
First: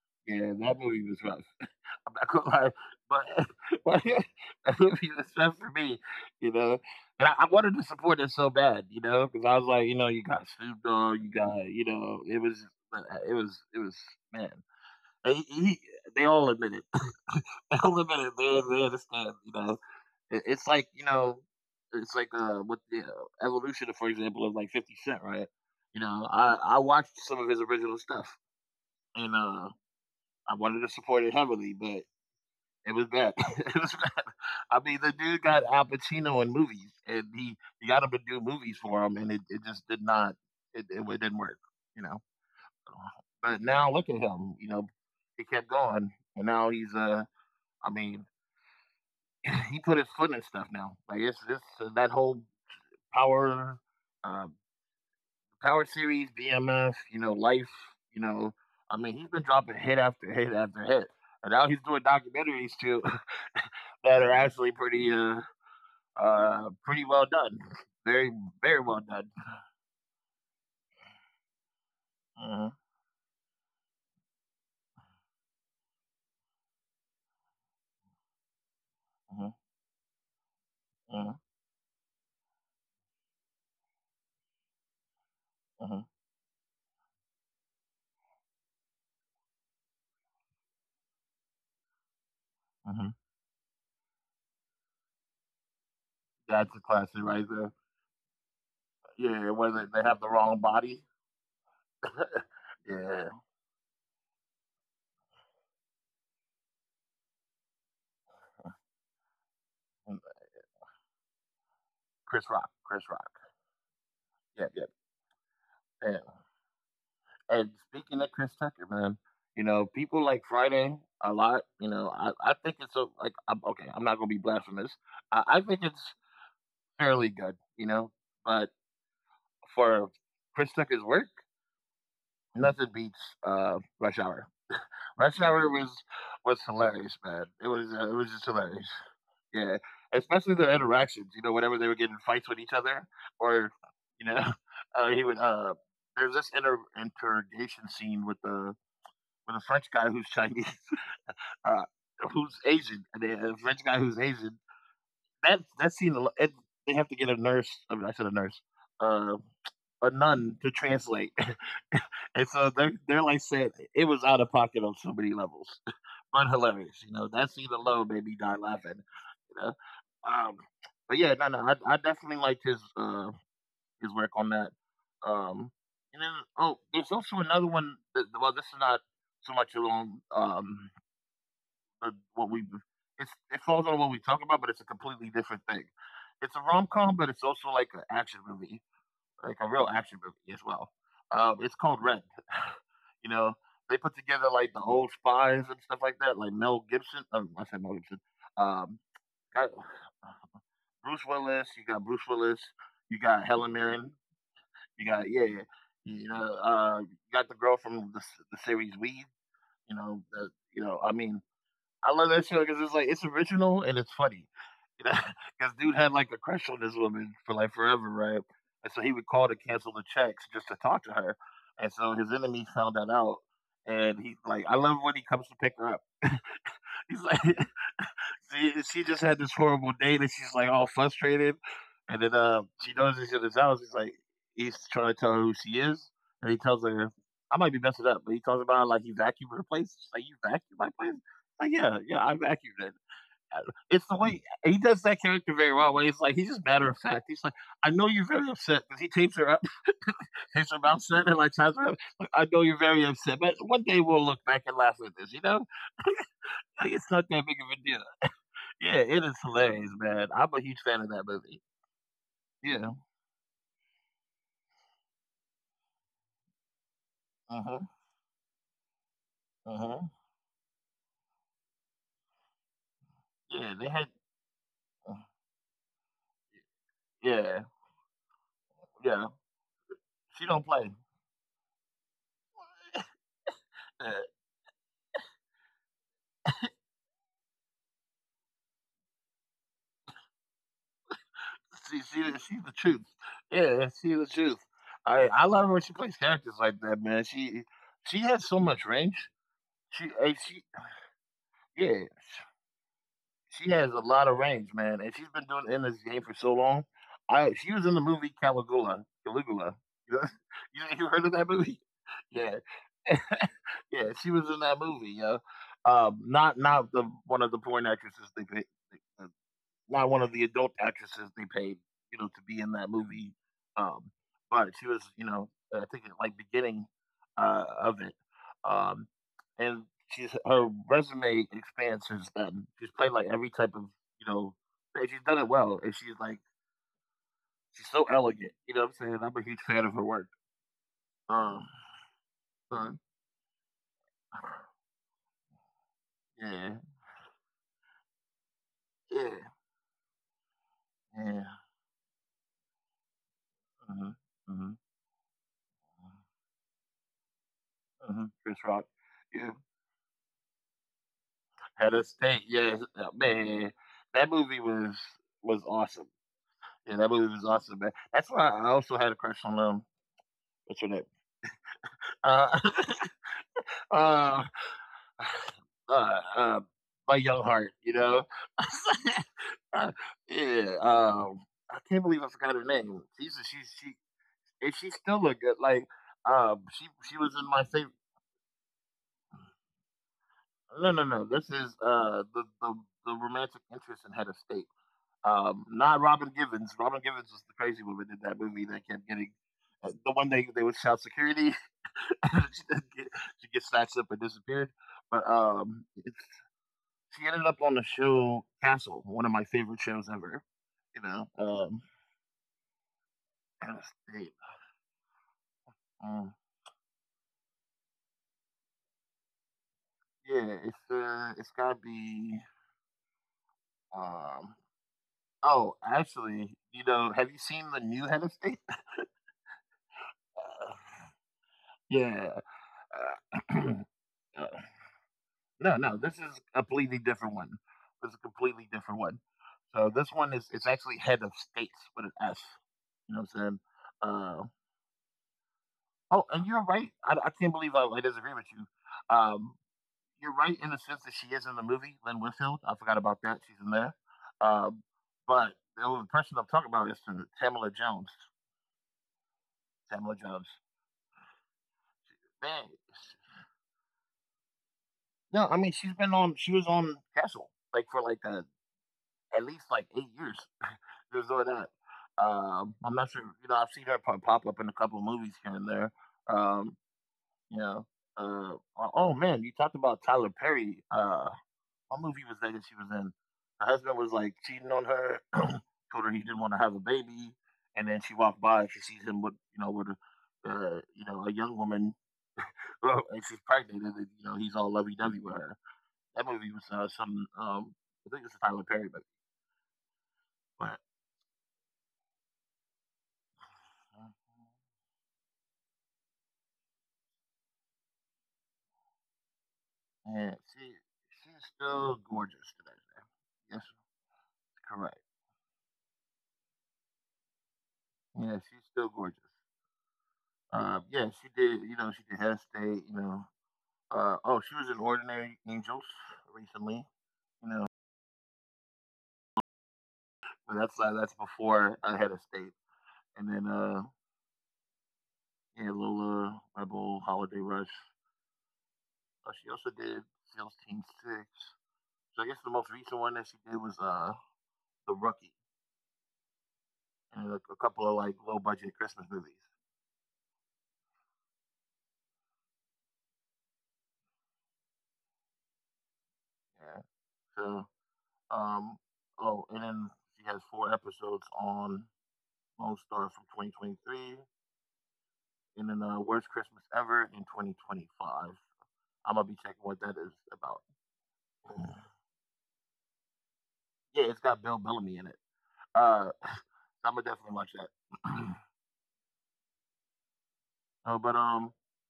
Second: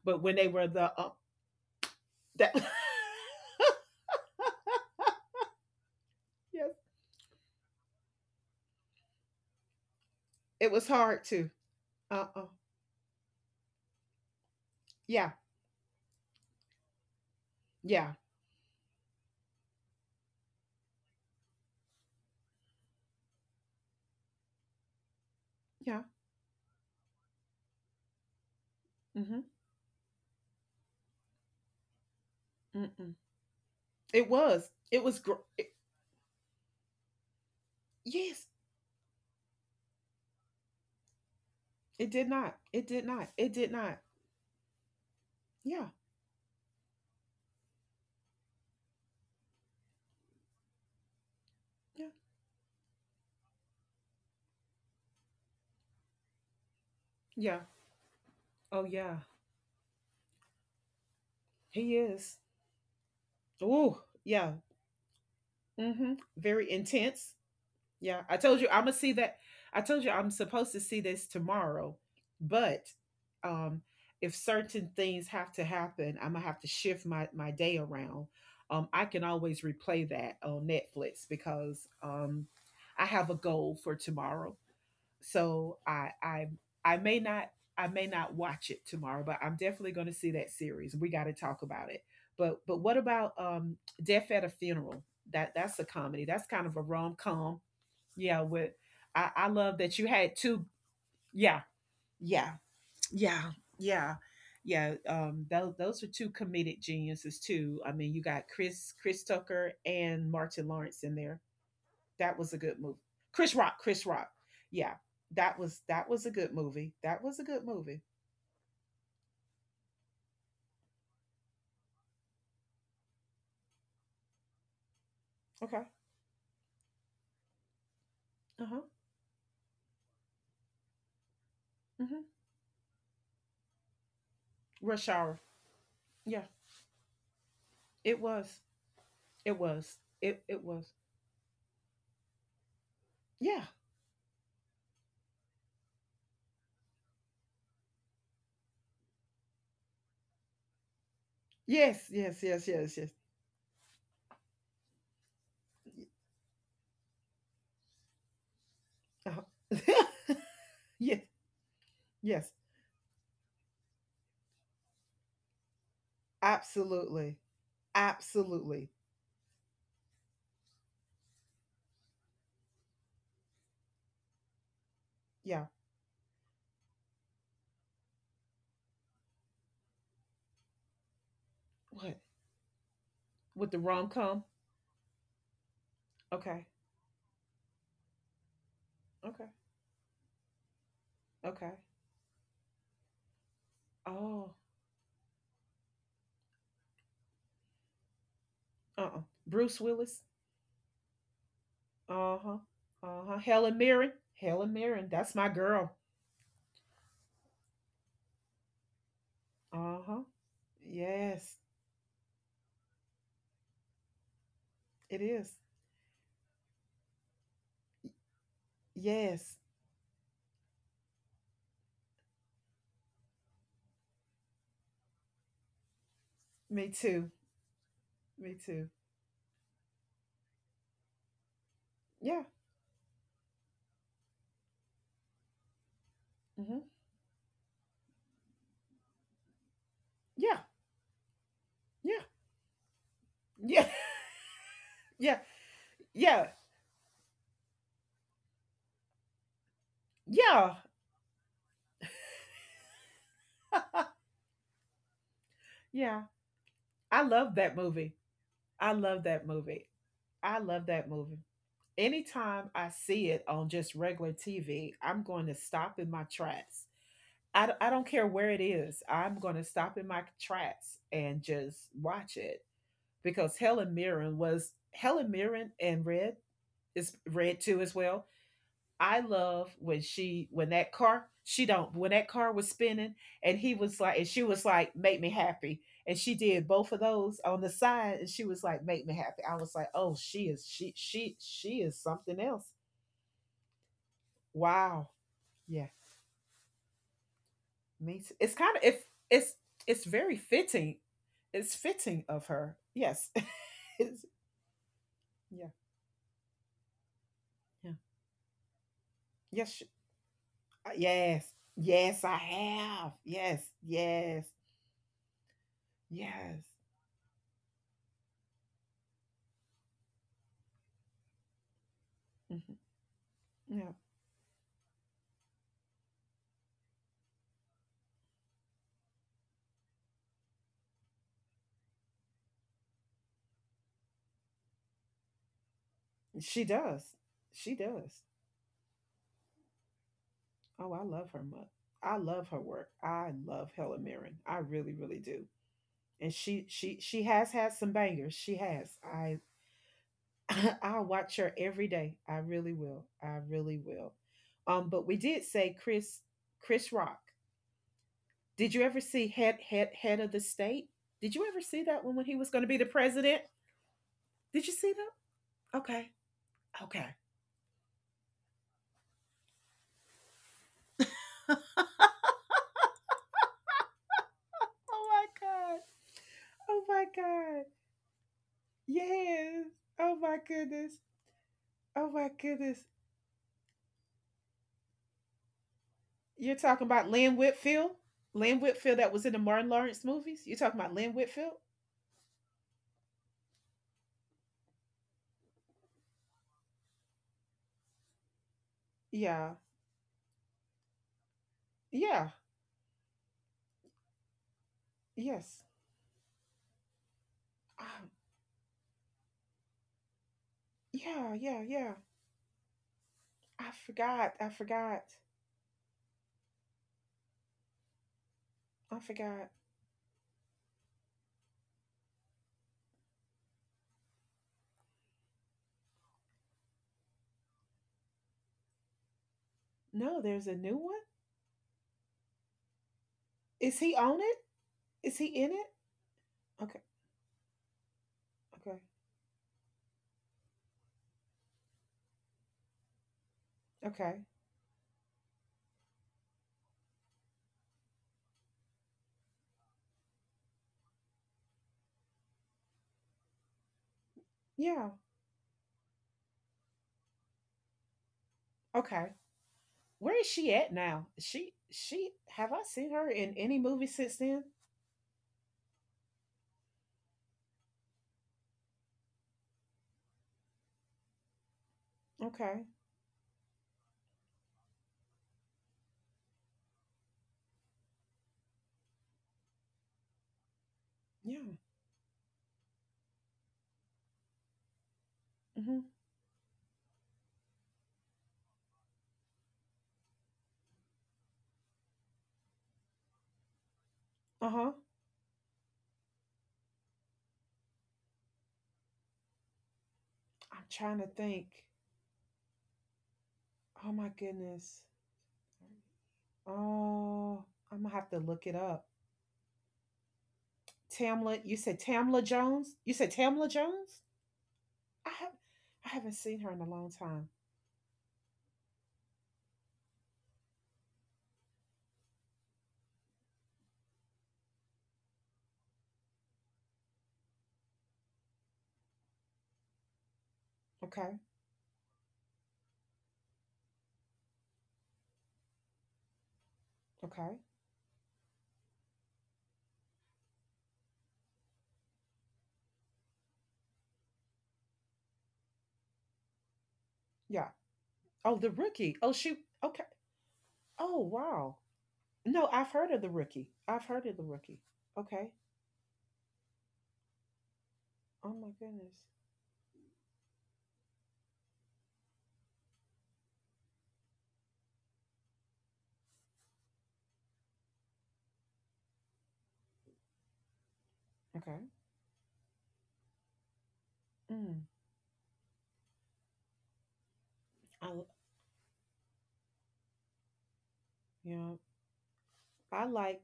but when they Yeah, were that the, movie was rough. I'm not gonna that lie, but but that movie was rough for me, you yes, know? And I wanted to support it so bad, you know, because I was like, you know, you got it Snoop was Dogg, hard you too. got it uh, was but, uh, it was it was man. Uh, yeah, he- he- they all admit it. They all admit yeah, it. They understand. You know, it's like with the evolution, for example, of like Fifty Cent, right? You yeah. know, I watched some of his original stuff, and Mm-hmm. I wanted to support it heavily, but it was Mm-mm. bad. It was bad. It was I mean, it the was dude got Al Pacino in movies, and he got him to do yes. movies for him, and it just did not. It didn't work. You know, It did not. It did not. but It did now look at not. him. You know, he kept Yeah. going, and now he's I mean, he put his foot in stuff now. Like it's just that Yeah. whole power, uh, power series, BMF, life, Yeah. you know. I Oh mean, he's yeah. been dropping hit after hit after hit, and now he's doing He is. documentaries too that Oh are actually yeah. pretty, uh, Mm-hmm. uh, Very pretty well intense. done. Very, Yeah. I told very you well I'm gonna done. see that. I told you I'm supposed to see this tomorrow, Hmm. but um, if certain things have to happen, I'm gonna have to shift my day around. I can Hmm. always replay that on Hmm. Netflix because I have a goal for tomorrow, so Hmm. I may not I may not watch it tomorrow, but I'm definitely going to see that series. We got to talk about it. But Hmm. what about Death at a Funeral? That's a comedy. That's That's a kind of a classic rom right there. com. Yeah, with, I Yeah, I was it? love They that have you the had wrong two. body. Yeah, yeah, Yeah, yeah, yeah, yeah. Those are two comedic geniuses too. I mean, you got Chris Tucker and Martin Lawrence in there. Chris That Rock. was a good Chris movie. Rock. Chris Rock, Chris Rock. Yeah, yeah. Yeah, that was that Yeah. was a good movie. That was a And good movie. speaking of Chris Tucker, man, people like Friday a lot. You know, I think it's a, like, I'm, okay, I'm not going to be blasphemous. I think Okay. it's fairly good, but Uh huh. for Chris Tucker's work, Hmm. nothing beats Rush Hour. Rush Rush Hour. Hour was Yeah, hilarious, man. It was it just was. hilarious. It Yeah, was. It especially their it was. interactions. You know, whenever they were getting fights with each other, or Yeah. you know, he would. There's this interrogation scene with the with a French guy who's Chinese, uh, Yes. Yes. who's Yes. Asian, Yes. Yes. and a French guy who's Asian. That scene, and they have to get a nurse. I mean, I said a nurse, uh, a Uh-huh. nun to Yes. translate, and Yes. so they're like said it was out of pocket on so many levels, but hilarious. You know that Absolutely. scene alone made me die laughing. Absolutely. You know, um, but yeah, no, no, I definitely liked his his work on that. Um, Yeah. and then oh, there's also another one. That, well, this is not so much along What, what we it's it falls with the on what we rom talk about, com? but it's a completely different thing. It's a Okay. rom com, but it's also like an action movie, like Okay. a real action movie as well. It's Okay. called Red. you know, they put together like Oh. the old spies and stuff like that, like Mel Gibson. Oh, I said Mel Gibson. Um, Uh. uh got Bruce Willis. Bruce Willis. You got Bruce Uh Willis. huh. You Uh got huh. Helen Helen Mirren. Mirren. Helen You got Mirren. Yeah, That's yeah. my girl. You know, you got the girl from the series Weed. You Uh huh. know, I mean, Yes, I love that show because it's like it's original and it's funny. You know, it is. because dude had like a crush on this woman for like Y- forever, right? And so he would call to Yes, cancel the checks just to talk to her. And so his enemies found that out. And he like, I love when he comes to pick her up. me He's like, too. Me she too. just had this horrible date, and she's like all frustrated. And then Yeah. She knows he's in his house. He's like, he's trying to tell her who she is, and he tells Hmm. her, "I might be messing up," but he talks about like he vacuumed her place. She's like, "You Yeah. vacuumed my place?" Like, yeah, yeah, I Yeah. vacuumed it. Uh, It's Yeah. the way he does that character Yeah. very well. Where he's like, he's just Yeah. matter of fact. He's like, I know you're very upset because he tapes her up, tapes her Yeah. mouth shut, and like ties her up. Like, I know you're very upset, but one day we'll look back and laugh at this. You know, Yeah. like, it's not I that big of love a that deal. movie. Yeah, I it is love that hilarious, movie. man. I'm a I huge fan love of that that movie. movie. Anytime Yeah. I see it on just regular TV, I'm going to stop in my tracks. Uh huh. I don't care where it is. I'm going Uh to huh. stop in my tracks and just watch it Yeah, because they had Helen Mirren was Helen Mirren and Red. Is yeah, red too as well. yeah. I love when She don't she, when play. that car she don't, when that car was spinning and he Yeah. was like, and she was like, make me happy, and she did both of those on the side and she was like, make me happy. I was like, oh, she is she she she She is she something she's the else. truth. Yeah, she's the truth. Wow, I love her when she yeah, plays characters like that, man. She me has too. so It's much kind of, if range. it's She it's and very she fitting. It's Yeah. fitting of her. Yes. She has a lot of It's- range, man, and she's been doing it in yeah. this game for so long. I She was in the Yeah. movie Caligula. Caligula. Yes. You know, you heard of that Yes. movie? Yes, Yeah, I have. Yes. yeah. She was in Yes. that movie, yo. Not, Yes. The one of the porn actresses they picked, not one of the adult actresses they paid, to be in that Mhm. movie. Um, Yeah, but she was, I think at like beginning of it. Um, and she's Her resume expands since then. She's played like every type of, you know, and she's done it well. And she does. she's She so does. elegant. You know what I'm saying? I'm a huge fan of her work. Oh, I love her Um, much. I love her so, work. I love Helen Mirren. I really, really do. And yeah, she has had some bangers. She has. I, yeah, I'll watch yeah. her every day. I really will. I really hmm will. hmm But we did say Chris, Rock. Chris Did you Rock. ever see Yeah. head of the state? Did you ever see that Head one of when he was State, going to be the yes, president? man, that movie Did you see was that? awesome. Okay. Yeah, that Okay. movie was awesome, man. That's why I also had a crush on what's her name? Uh, uh, Oh my god. uh, uh, Oh my my young heart, god. you know. Yes. Uh, Oh my yeah, goodness. um, I can't believe I Oh my forgot her name. goodness. She's she if she still look good. You're She talking about was in Lynn my favorite. Whitfield? Lynn Whitfield that was in the Martin Lawrence movies? You're No, talking no, about no. Lynn This Whitfield? is uh, the romantic interest in Head of State. Not Robin Givens. Robin Givens was the crazy woman in that movie that kept getting Yeah. The 1 day they would shout security. Yeah. she, didn't get, she gets snatched up and disappeared. But Yes. um, it's, she ended up on the Um, show Castle, one of my favorite shows ever. You know, yeah, yeah, um, yeah. of I state. forgot. I forgot. Um, I forgot. It's gotta be. Um, oh, Actually, you know, have you seen the new Head of State? No, there's a new one? Yeah, uh, Is he on it? uh, Is he in it? No, no, this is a Okay. completely different one. This is a completely Okay. different one. So this one is it's actually head of states with an S. You know what I'm saying? Okay. Uh, oh, and you're right. I can't believe I disagree with you. Um, you're right in the sense that she is in the movie, Lynn Whitfield. I forgot about that. She's in there. Um, Yeah. but the only person I'm talking about is Tamala Jones. Okay. Tamala Where is Jones. she at now? Is she, Man, have I seen her in any movie since then? no, I mean she's been on. She was on Castle like for like at least like 8 years. Just doing that. Okay. I'm not sure. You know, I've seen her pop up in a couple of movies here and there. Um, you know, oh, Man, you talked about Tyler Perry. Yeah. What movie was that that she was in? Her husband was like cheating on her. Mhm. Told her he didn't want to have a baby, and then she walked by and she sees him with, you know, with a, you know, a young woman. And she's pregnant, and then, you know, he's all Uh-huh. lovey dovey with her. That movie was some I think it's a Tyler Perry movie, I'm but. trying to think. Oh my uh, goodness. Oh, I'm gonna have to look it up. Yeah, Tamla, she's you said still Tamla gorgeous to Jones? this You day. said Tamla Yes, Jones? I correct. have I haven't seen her in a long time. Yeah, she's still gorgeous. Yeah, she did. You know, she did Head State. She was in Ordinary Angels recently. You know, but that's Okay. That's before Head of State, and then yeah, Lola Rebel, Okay. Holiday Rush. She also did Seals Team Six. I guess the most recent one that she did was The Rookie, and Yeah. A couple of like Oh, the low budget rookie. Oh Christmas she. movies. Okay. Oh wow. No, I've heard of the rookie. I've heard of the rookie. Okay. Yeah, so. Oh my Um, goodness. oh, and then she has 4 episodes on Lone Star from 2023, and then Worst Christmas Ever in 2025. I'm gonna be checking what that is Okay. about. Mm. Yeah, it's got Bill Bellamy in it. Uh, I I'm gonna definitely watch that. you know, oh, but I um, like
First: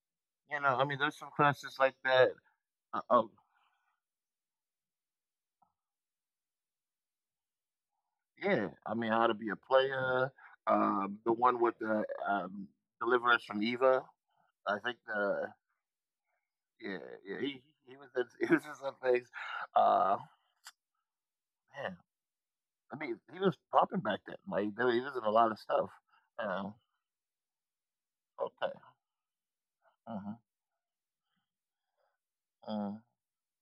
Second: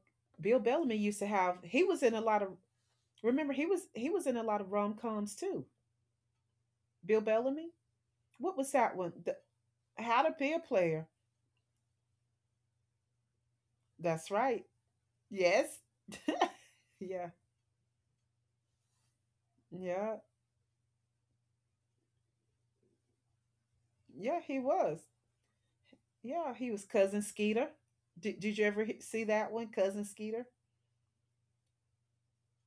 Bill I mean, Bellamy there's used to some have, classes he like was in a that. lot of, Uh, oh, remember, he was in a lot of rom coms too, Bill Bellamy? yeah. What I was mean, that How to one? Be a The, Player. How to Be a The Player. one with the Deliver Us from Eva. That's I think right. the Yes. Yeah, yeah. He Yeah. he was in he was in some things. Uh, Yeah. Man, I mean, he was popping back then. Like, he Yeah, was in a he lot of was. stuff. Um, Yeah, he was Cousin Skeeter. okay. Did you ever see that hmm one, Cousin Skeeter? mm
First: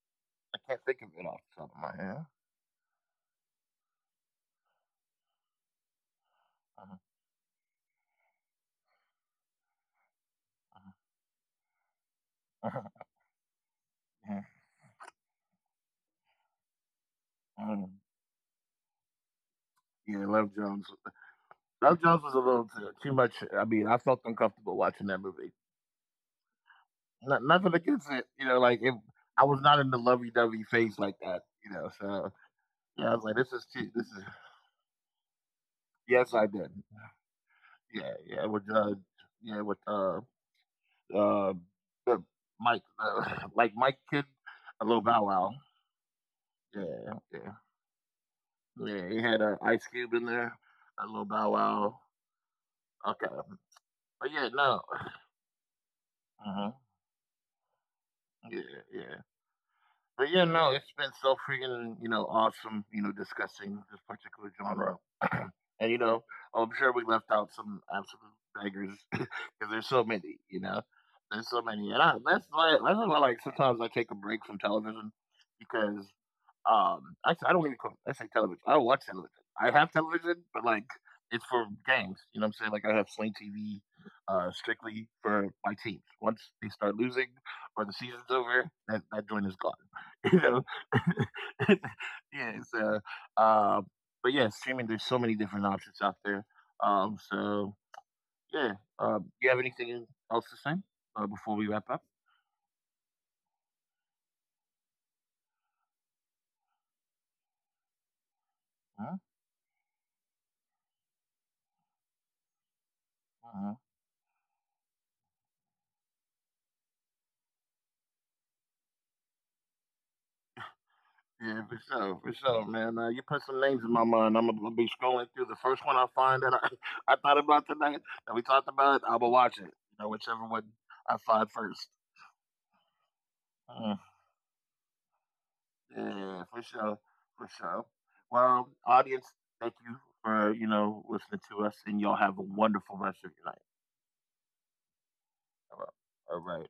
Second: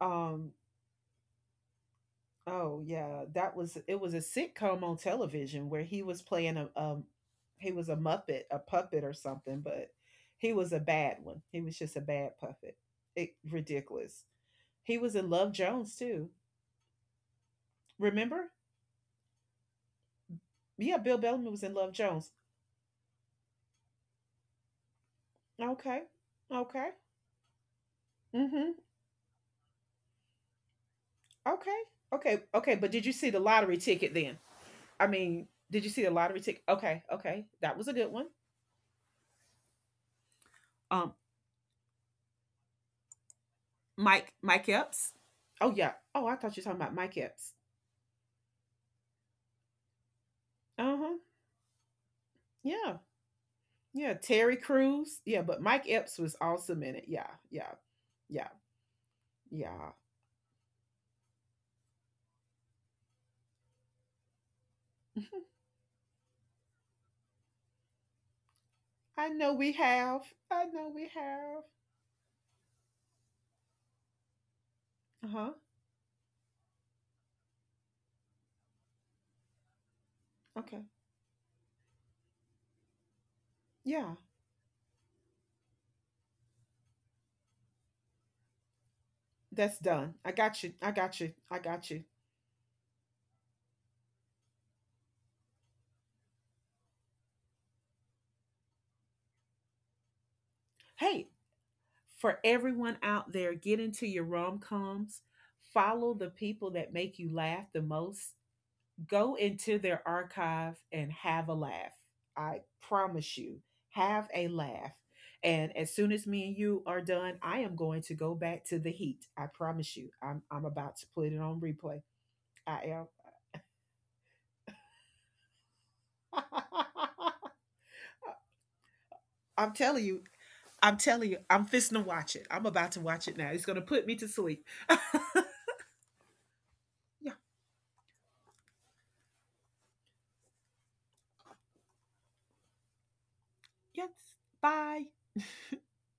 Um, I can't think of it off the top of my head. oh yeah, that was it was a sitcom on television where he was playing a, hmm he was a muppet, a puppet or something, but he was a bad one. He was just a bad hmm puppet. It Yeah. ridiculous. He was in Love Jones too. Um, Remember? yeah, Love Jones. Yeah, Bill Bellamy Love was Jones in was a Love little Jones. Too much. I mean, I felt uncomfortable watching that movie. Okay. Okay. Nothing against it, you know. Mm-hmm. I was not in the lovey-dovey phase like that, you know. Okay. So Okay. yeah, I was Okay. like, But this did you is see too. the This is lottery ticket then? I mean, Yes, did you I see the did. lottery ticket? Okay. Okay. Yeah, That was a good one. Yeah, with, uh, Um, the Mike, like, Mike Kid, a Mike little Mike Bow Wow. Epps. Oh yeah. Oh, I thought you were Yeah, talking about yeah. Mike Epps. Yeah, he had, Ice Cube in there, a little Bow Uh-huh. Wow. Okay, Yeah. but yeah, Yeah. no. Terry Crews. Yeah, but Mike Epps Mhm. was awesome in it. Yeah, yeah, Yeah, yeah, yeah. But yeah, yeah. no, it's been so freaking, you know, awesome, you know, discussing this particular genre. And, you know, I'm sure we left out some absolute beggars because I there's so know we many, you know, have. I know there's so we many. Have. That's why, like, sometimes I take a break from television Uh-huh. because, actually, I say television. I don't watch television. I have television, but, like, Okay. it's for games. You know what I'm saying? Like, I have Sling TV Yeah. strictly for my teams. Once they start losing or the season's over, that joint is gone. That's you know, done. I got you. I got you. I got yeah. you. So, uh, uh, but yeah, streaming. There's so many different options out there. So, yeah. You have anything else to say before we Hey, wrap up? for everyone out there, get into your rom coms, follow the people that make you laugh the most, Huh? go into their archive and have a laugh. I Uh-huh. promise you, have a laugh. And as soon as me and you are done, I am going to go back to the heat. I promise you, I'm about to Yeah, put it on for replay. sure, man. You put I some names in my mind. I'm gonna be scrolling through the first one I find that I thought am. about tonight that we talked about. I will be watching it. You know, I'm whichever telling one you, I I'm find telling first. you, I'm fisting to watch it. I'm about to watch it Uh, now. It's going to put me to sleep. Yeah, for sure, for Yeah, sure. Well, audience, thank you for listening to us, and y'all have a wonderful rest of your night. yes. Bye. All right. All right.